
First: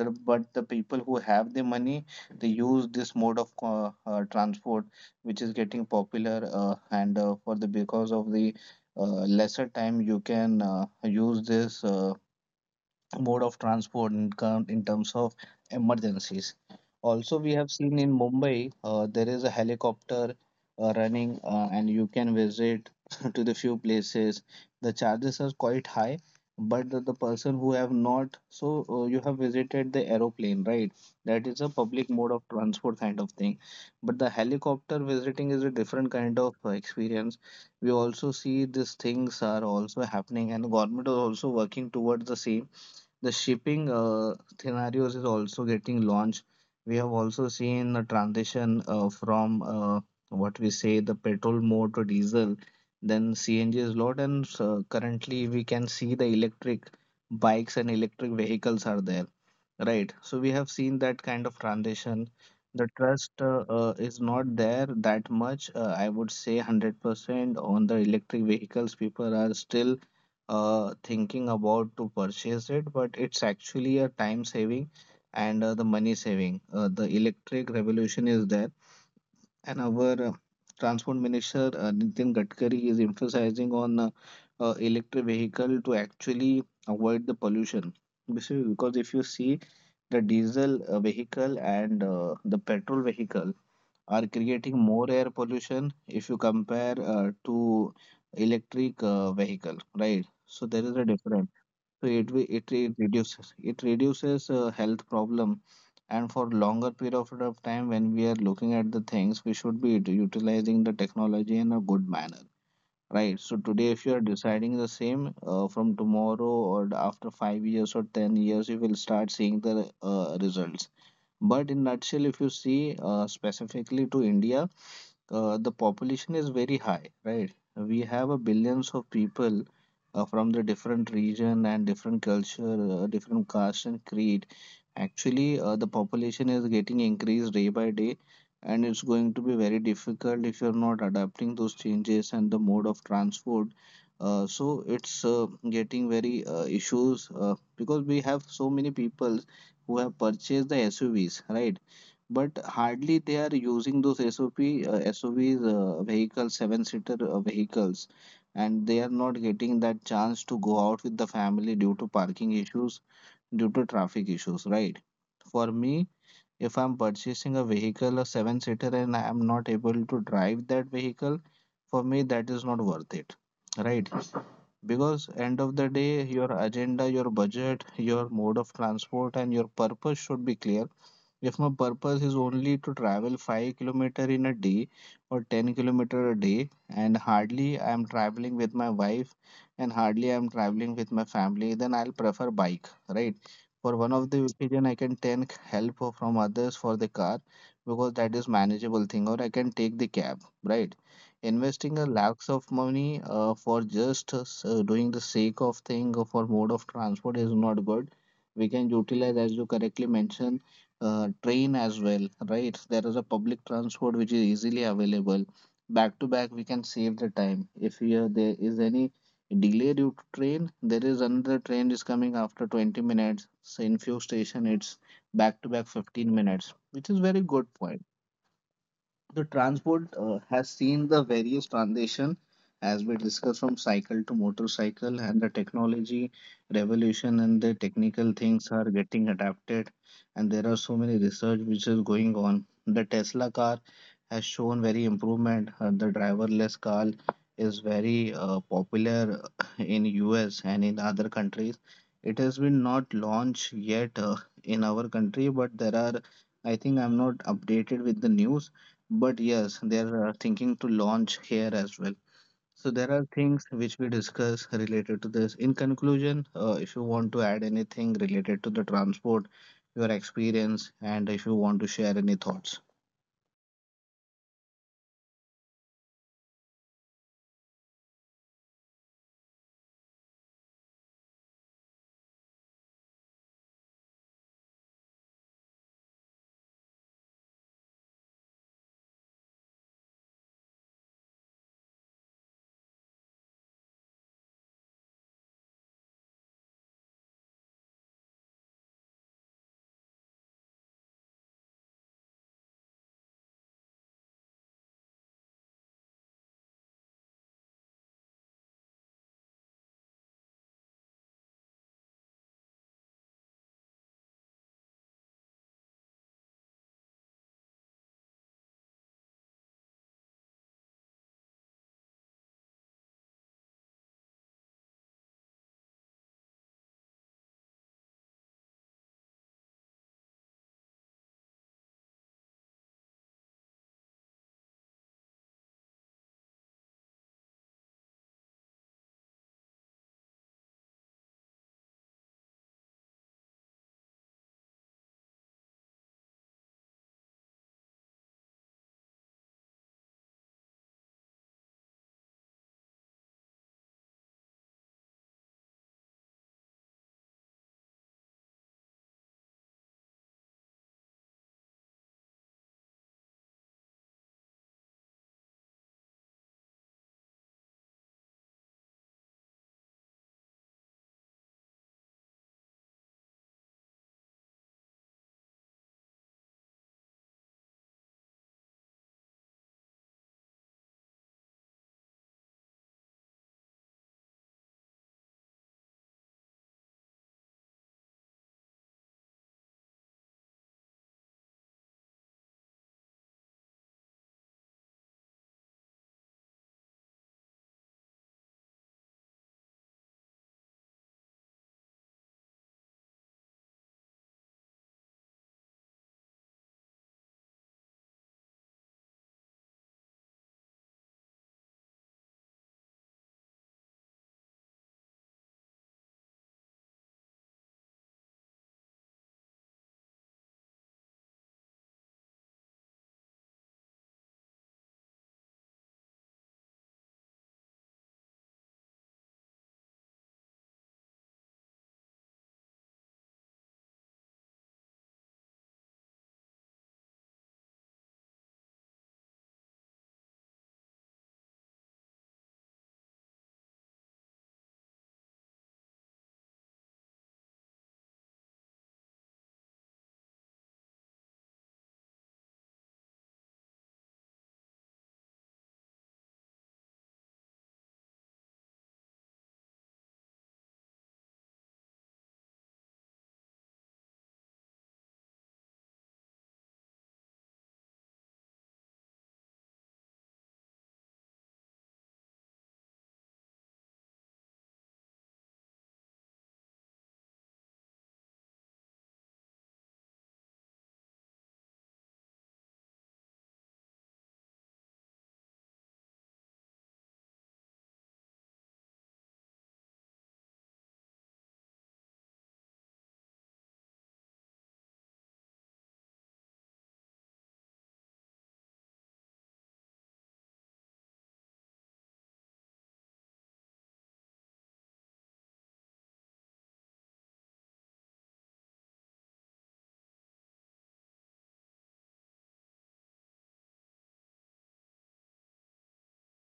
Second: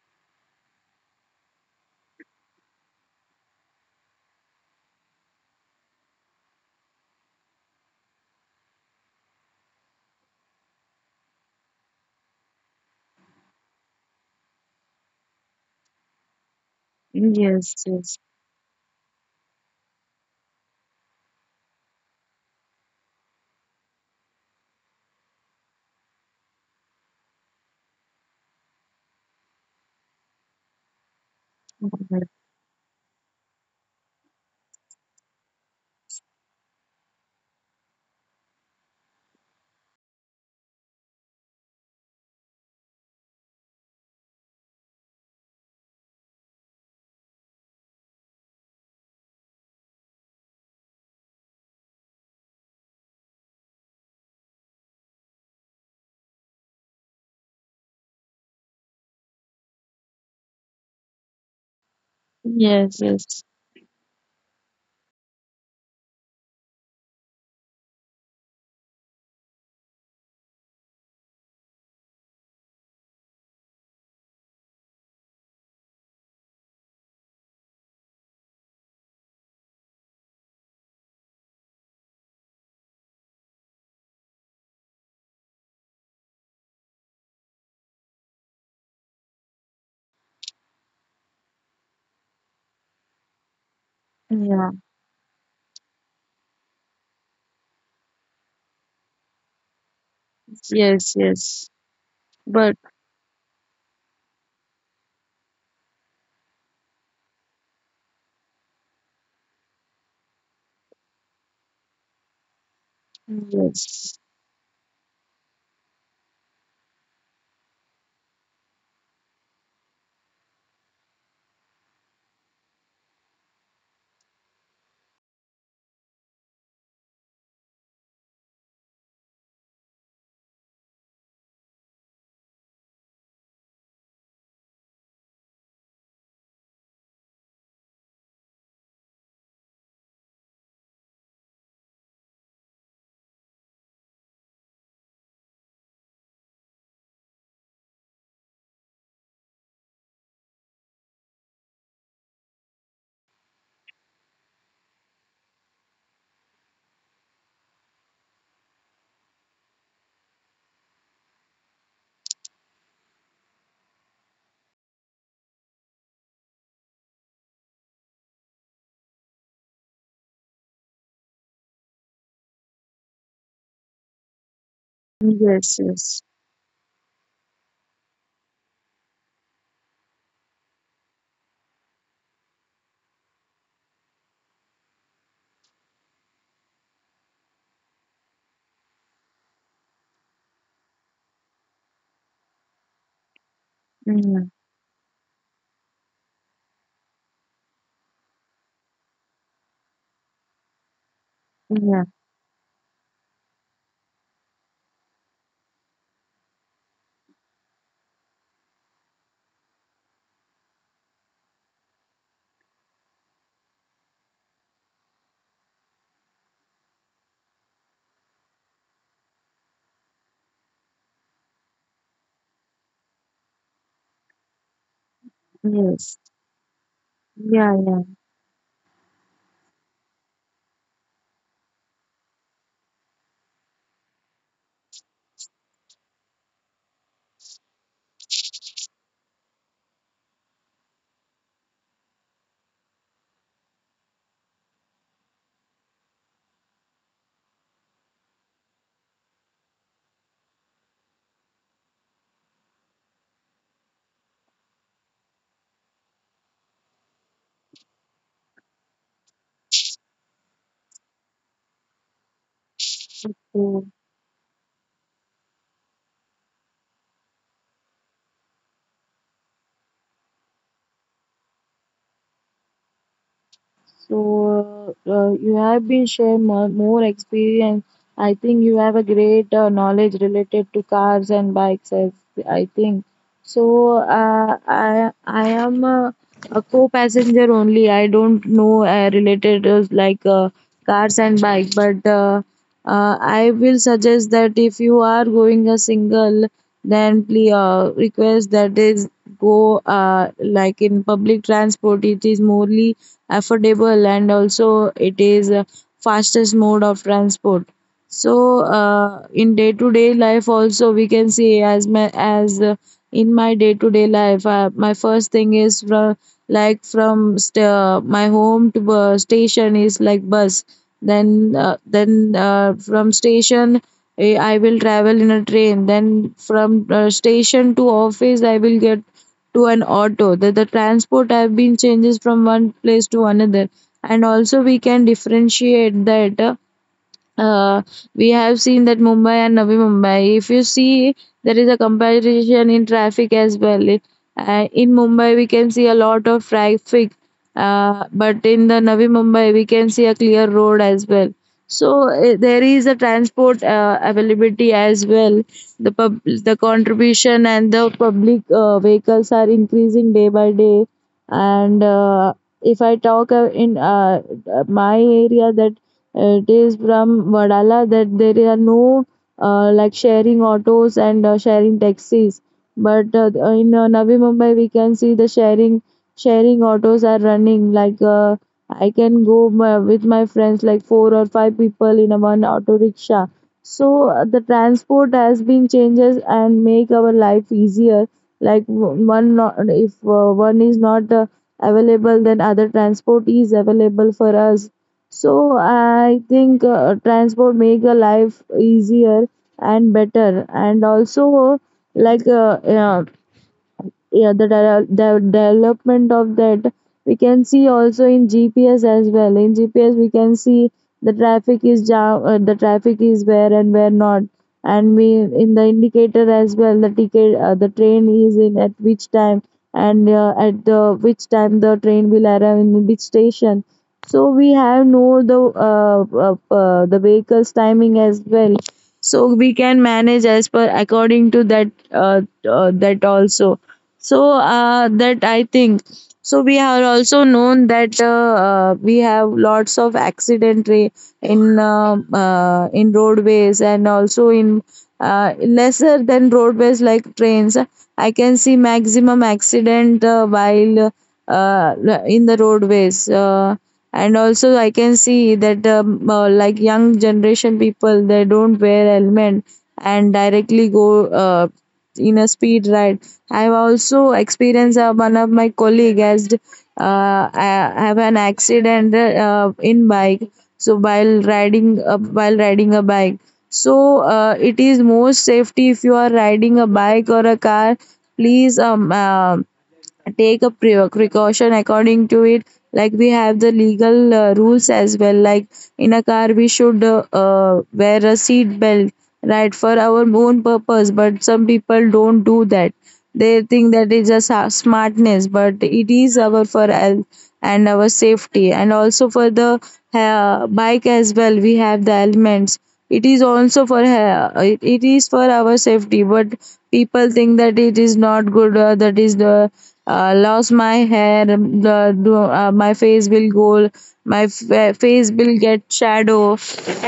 But the people who have the money, they use this mode of transport, which is getting popular, and for the because of the lesser time you can use this mode of transport in, in terms of emergencies. Also, we yes, have seen yes. in Mumbai there is a helicopter running, and you can visit to the few places. The charges are quite high, but the person who have not, so you have visited the aeroplane, right? That is a public Okay. mode of transport kind of thing. But the helicopter visiting is a different kind of experience. We also see these things are also happening, and the government is also working towards the same. The shipping scenarios is also getting launched. We have also seen the transition from what we say the petrol mode to diesel, then CNG is lot, and currently we can see the electric bikes and electric vehicles are there. Right. So we have seen that kind of transition. The Yes, trust yes, is not there that much. I would say 100% on the electric vehicles. People are still thinking about to purchase it, but it's actually a time saving and the money saving. The electric revolution is there. And our transport minister Nitin Gadkari is emphasizing on electric vehicle to actually avoid the pollution. Basically, because if you see the diesel vehicle and the petrol vehicle are yeah. creating more air pollution if you compare to electric vehicle, right? So there is a Yes, difference. yes. So But it reduces, it reduces health problem, and for longer period of time, when we are looking at the things, we should be utilizing the technology in a good manner, right? So today if you yes, are deciding the same, from tomorrow or after 5 years or 10 years, you will start seeing the results. But in nutshell, if you see, specifically to india, the population is very high, right? We have a billions of people from the different region and different culture, different caste and creed. Actually, the population is getting increased day by day, and it's going to be very difficult if you're not adapting those changes and the mode of transport. So it's getting very issues because we have so many people who have purchased the SUVs, right? But hardly they are using those SOVs, vehicles, seven-seater vehicles, and they are not getting that chance to go out with the family due to parking issues, due to traffic issues, right? For me, if I'm purchasing a vehicle, a seven-seater, and I am not able to drive that vehicle, for me that is not worth it, right? Because end yes, of the yes, day, your agenda, your budget, your mode of transport and your purpose should be clear. If my purpose is only to travel 5 kilometer in a day or 10 kilometer a day, and hardly I am traveling with my wife, and hardly I am traveling with my family, then I'll prefer bike, right? For one of yeah, the occasion I can take help from others for the car because that is manageable thing, or I can take the cab, right? Investing yeah. a lakhs of money for just doing the sake of thing or for mode of transport is not good. We can utilize, as you correctly mentioned, train as well, right? There is a public transport which is easily available. Back to back, we can save the time. If here there is any delay due to train, there is another train is coming after 20 minutes. So in few station, it's back to back Yes, 15 minutes, which is very yeah, good yeah. point. The transport has seen the various transition as we discussed, from cycle to motorcycle, and the technology revolution and the technical things are getting adapted, and there are so many research which is going on. The Tesla car has shown very improvement. The driverless car is very popular in US and in other countries. It has been not launched yet in our country, but there are, I think, I'm not updated with the news, but yes, they are thinking to launch here as well. So there are things So which we discuss related to this. In conclusion, if you want to add anything related to the transport, your experience, and if you want to share any thoughts. So, you have been sharing more experience. I think you have a great knowledge related to cars and bikes, as I think. So I am a co-passenger only. I don't know related like cars and bike, but I will suggest that if you are going a single, then please request that is go like in public transport. It is morely affordable and also it is fastest mode of transport. So in day to day life also we can see as my as in my day to day life, my first thing is from my home to station is like bus. Then from station, I will travel in a train. Then from station to office I will get to an auto. The transport have been changes from one place to another, and also we can differentiate that uh, we have seen that Mumbai and Navi Mumbai. If you see, there is a comparison in traffic as well. In Mumbai, we can see a lot of traffic, but in the Navi Mumbai, we can see a clear road as well. So there is a transport availability as well. The contribution and the public vehicles are increasing day by day, and if I talk in my area that it is from Vadala, that there are no like sharing autos and sharing taxis. But in Navi Mumbai, we can see the sharing autos are running. Like I can go with my friends, like four or five people in a one auto rickshaw. So the transport has been changes and make our life easier. Like w- one, not, if one is not available, then other transport is available for us. So I think transport make a life easier and better, and also like yeah, yeah, the development of that we can see also in GPS as well. In GPS we can see the traffic is jam, the traffic is where and where not, and we in the indicator as well, the ticket, the train is in at which time, and at the which time the train will arrive in which station. So we have know the vehicles timing as well, so we can manage as per according to that, that also. So that I think. So we have also known that we have lots of accident in roadways and also in lesser than roadways like trains. I can see maximum accident while uh, in the roadways, and also I can see that like young generation people, they don't wear helmet and directly go in a speed ride. I've also experienced one of my colleague has have an accident in bike. So while riding a bike, so it is more safety. If you are riding a bike or a car, please take a precaution according to it. Like we have the legal rules as well. Like in a car we should wear a seat belt, right, for our own purpose, but some people don't do that. They think that is smartness, but it is our for health and our safety, and also for the bike as well. We have the elements. It is also for it is for our safety, but people think that it is not good. That is the lost my hair. The My face will go, face will get shadow,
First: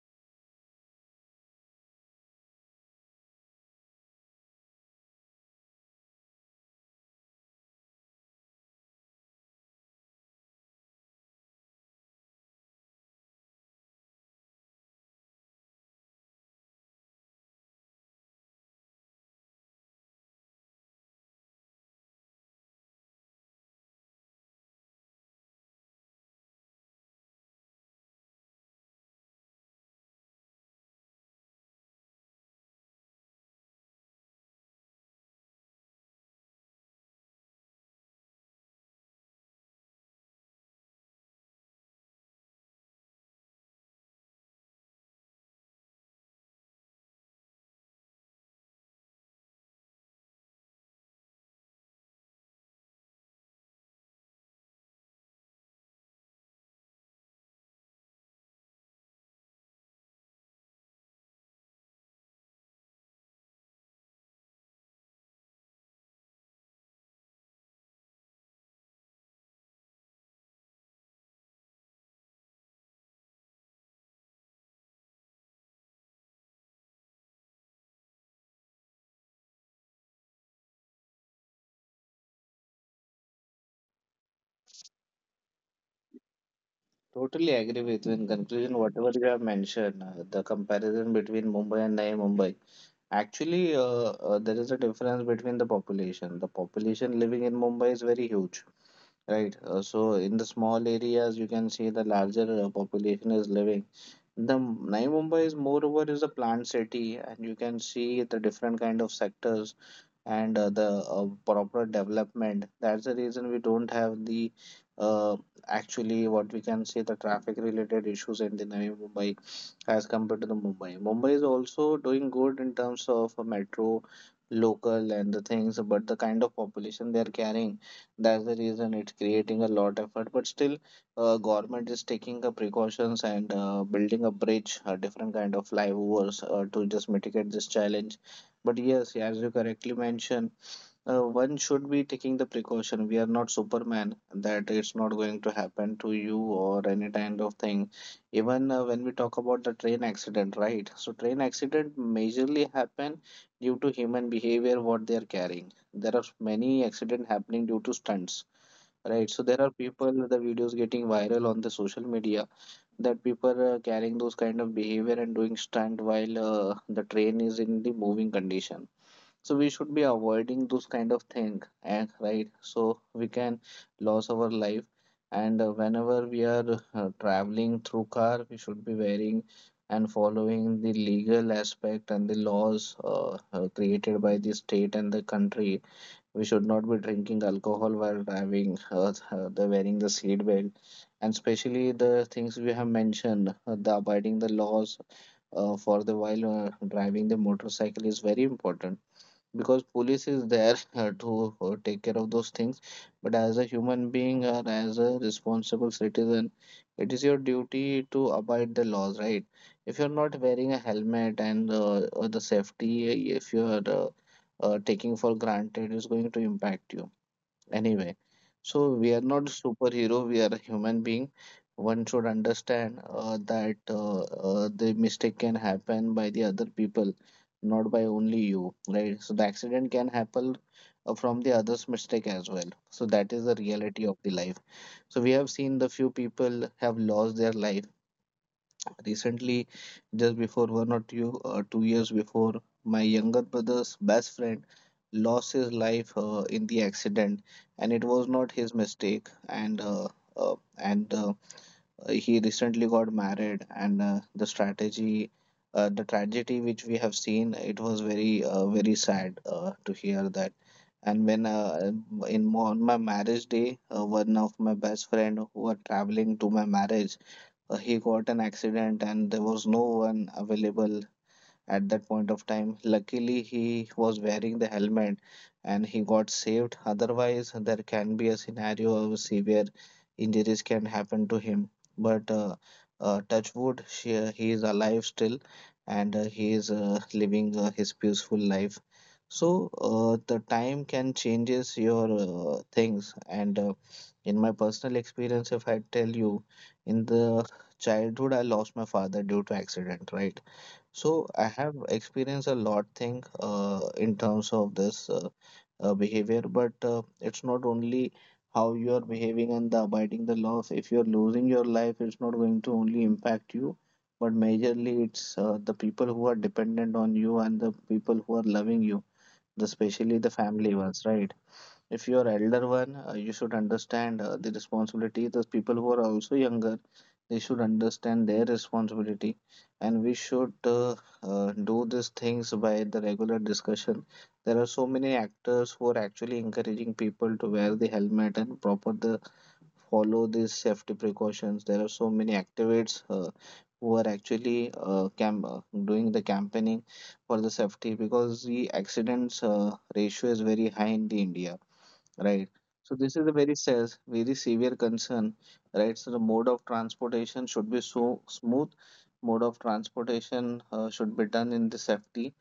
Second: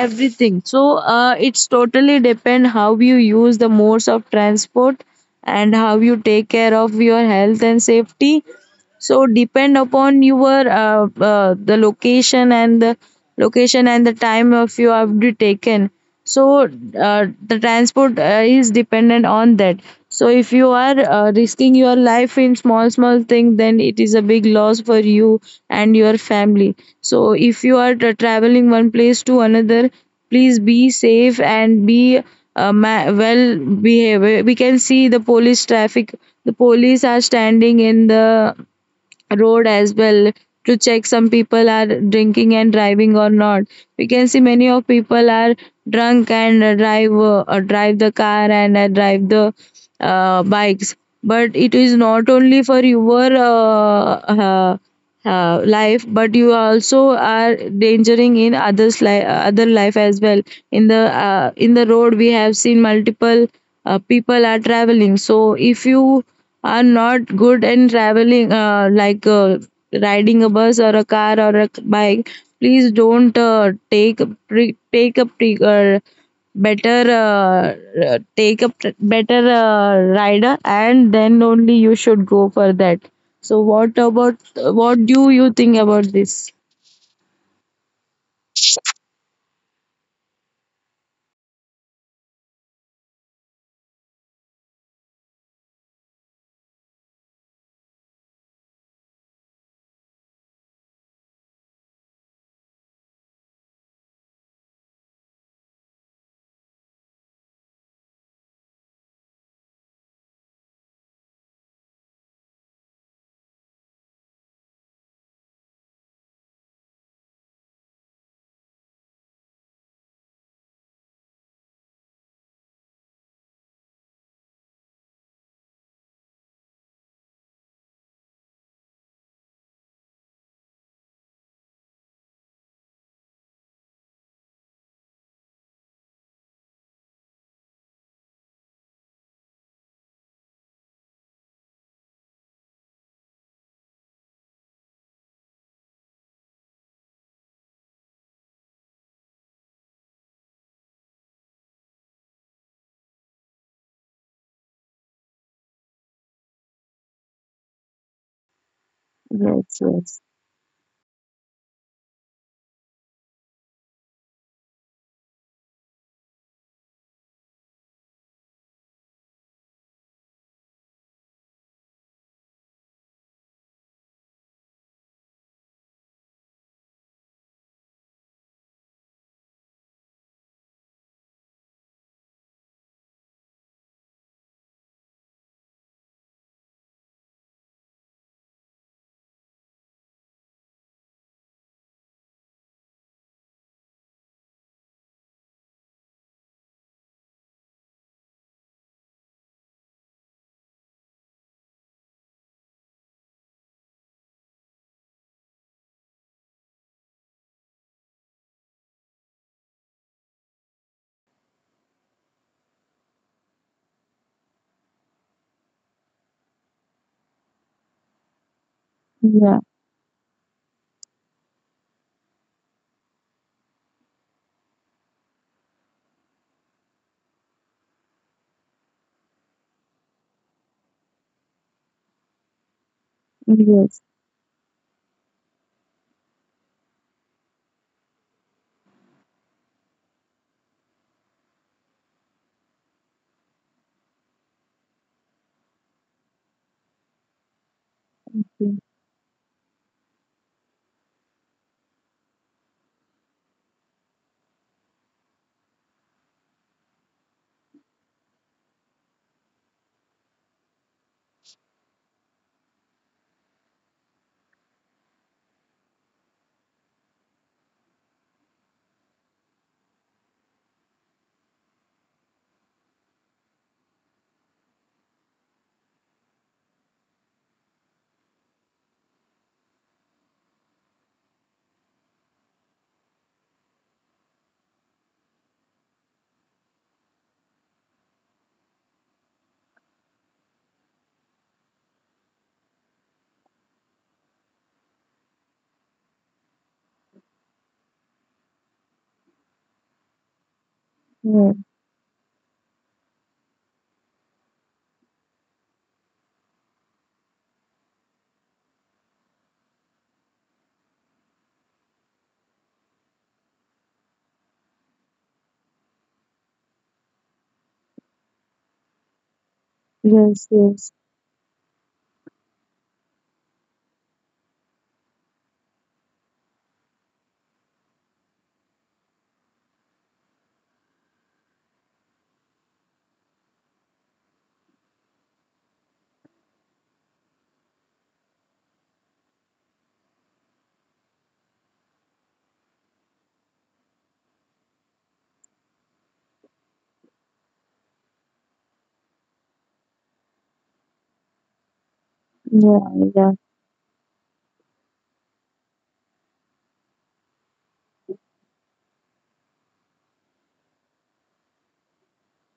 everything. So it's totally depend how you use the modes of transport and how you take care of your health and safety. So depend upon your the location and the time of you have to taken. So the transport is dependent on that. So if you are risking your life in small small thing, then it is a big loss for you and your family. So if you are tra- traveling one place to another, please be safe and be well behaved. We can see the police traffic, the police are standing in the road as well, to check some people are drinking and driving or not. We can see many of people are drunk and drive the car and drive the bikes. But it is not only for your life, but you also are endangering in other life as well. In the uh, in the road we have seen multiple people are traveling. So if you are not good in traveling riding a bus or a car or a bike, please don't better take a pr- better rider, and then only you should go for that. So what do you think about this? Totally agree with you. In conclusion, whatever you have mentioned, the comparison between Mumbai and Navi Mumbai, actually, there is a difference between the population. The population living in Mumbai is very huge. Right. So in the small areas, you can see the larger population is living. The Navi Mumbai is moreover is a planned city, and you can see the different kind of sectors and the proper development. That's the reason we don't have the uh, actually what we can say the traffic related issues in the Navi Mumbai as compared to the Mumbai. Mumbai is also doing good in terms of a metro, local, and the things, but the kind of population they are carrying, that's the reason it's creating a lot effort. But still, government is taking the precautions and building a bridge, a different kind of flyovers to just mitigate this challenge. But yes, as you correctly mentioned, one should be taking the precaution. We are not Superman, that it's not going to happen to you or any kind of thing. Even when we talk about the train accident, right? So train accident majorly happen due to human behavior, what they are carrying. There are many accident happening due to stunts. Right, so there Yes, are yes. people, the videos getting viral on the social media, that people are carrying those kind of behavior and doing stunt while the train is in the moving condition. So we should be avoiding those kind of thing, and right, so we can lose our life. And whenever we are traveling through car, we should be wearing and following the legal aspect and the laws created by the state and the country. We should not be drinking alcohol while driving, the wearing the seat belt, and especially the things we have mentioned, the abiding the laws for the while driving the motorcycle is very important because police is there to take care of those things. But as a human being and as a responsible citizen, it is your duty to abide the laws, right? If you're not wearing a helmet, and the safety if you're taking for granted, is going to impact you anyway. So we are Yeah, not superhero, we are a human being. One should understand that the mistake can happen by the other people, not by only you, right? So the accident can happen from the others mistake as well, so that is the yes. reality of the life. So we have seen the few people have lost their life. Recently, just before 2 years before, my younger brother's best friend lost his life in the accident, and it was not his mistake. And he recently got married, and the tragedy which we have seen, it was very very sad to hear that. And when in on my marriage day, one of my best friend who were traveling to my marriage, he got an accident and there was no one available at that point of time. Luckily, he was wearing the helmet and he got saved. Otherwise, there can be a scenario of severe injuries can happen to him. But touch wood, he is alive still and he is living his peaceful life. So the time can changes your things, and in my personal experience, if I tell you, in the childhood I lost my father due to accident, right? So Yeah. I have experienced a lot thing in terms of this behavior, but it's not only how you are behaving and the abiding the laws. If you're losing your life, it's not going to only impact you, but majorly it's the people who are dependent on you and the people who are loving you, the, especially Yes, the yes. family ones, right? If you are elder one, you should understand the responsibility. Those people who are also younger, they should understand their responsibility, and we should do these things by the regular discussion. There are so many actors who are actually encouraging people to wear the helmet and proper the follow these safety precautions. There are so many activists who are actually doing the campaigning for the safety because the accidents ratio is very high in the India, right? Yeah, So this yeah, is a very says very severe concern, right? So the mode of transportation should be so smooth. Mode of transportation should be done in the safety,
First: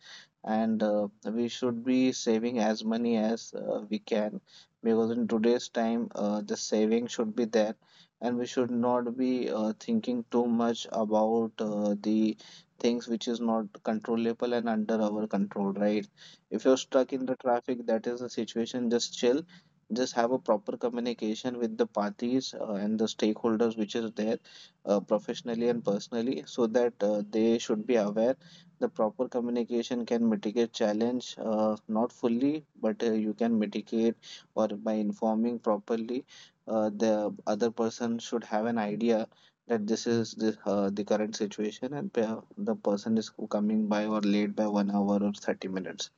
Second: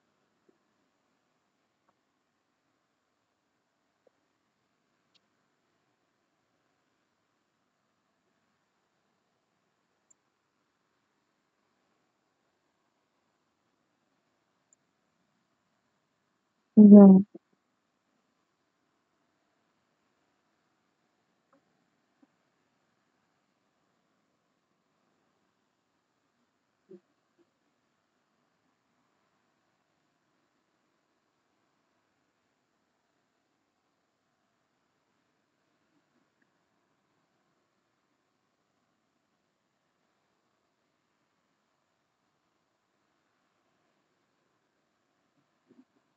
and we should be saving as money as we can because in today's time the saving should be there, and we should not be thinking too much about the things which is not controllable and under our control, right? If you're stuck yeah. in the traffic, that is the situation. Just chill, just have a proper communication with the parties and the stakeholders which is there professionally and personally so that they should be aware. The proper communication can mitigate challenge, not fully, but you can mitigate or by informing properly. The other person should have an idea that this is the current situation and the person is coming by or late by 1 hour or 30 minutes,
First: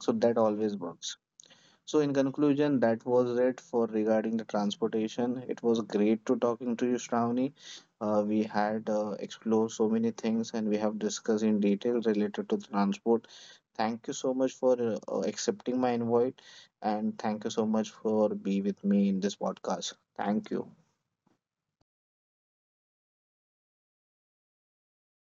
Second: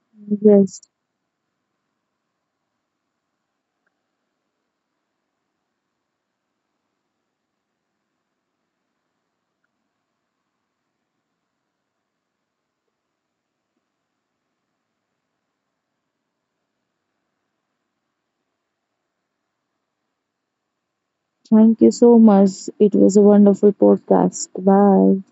so that always Yes. works. So in conclusion, that was it for regarding the transportation. It was great to talking to you, Shravani. We had explored so many things and we have discussed in detail related to the transport. Thank you so much for accepting my invite and thank you so much for be with me in this podcast. Thank you. Thank you so much. It was a wonderful podcast. Bye.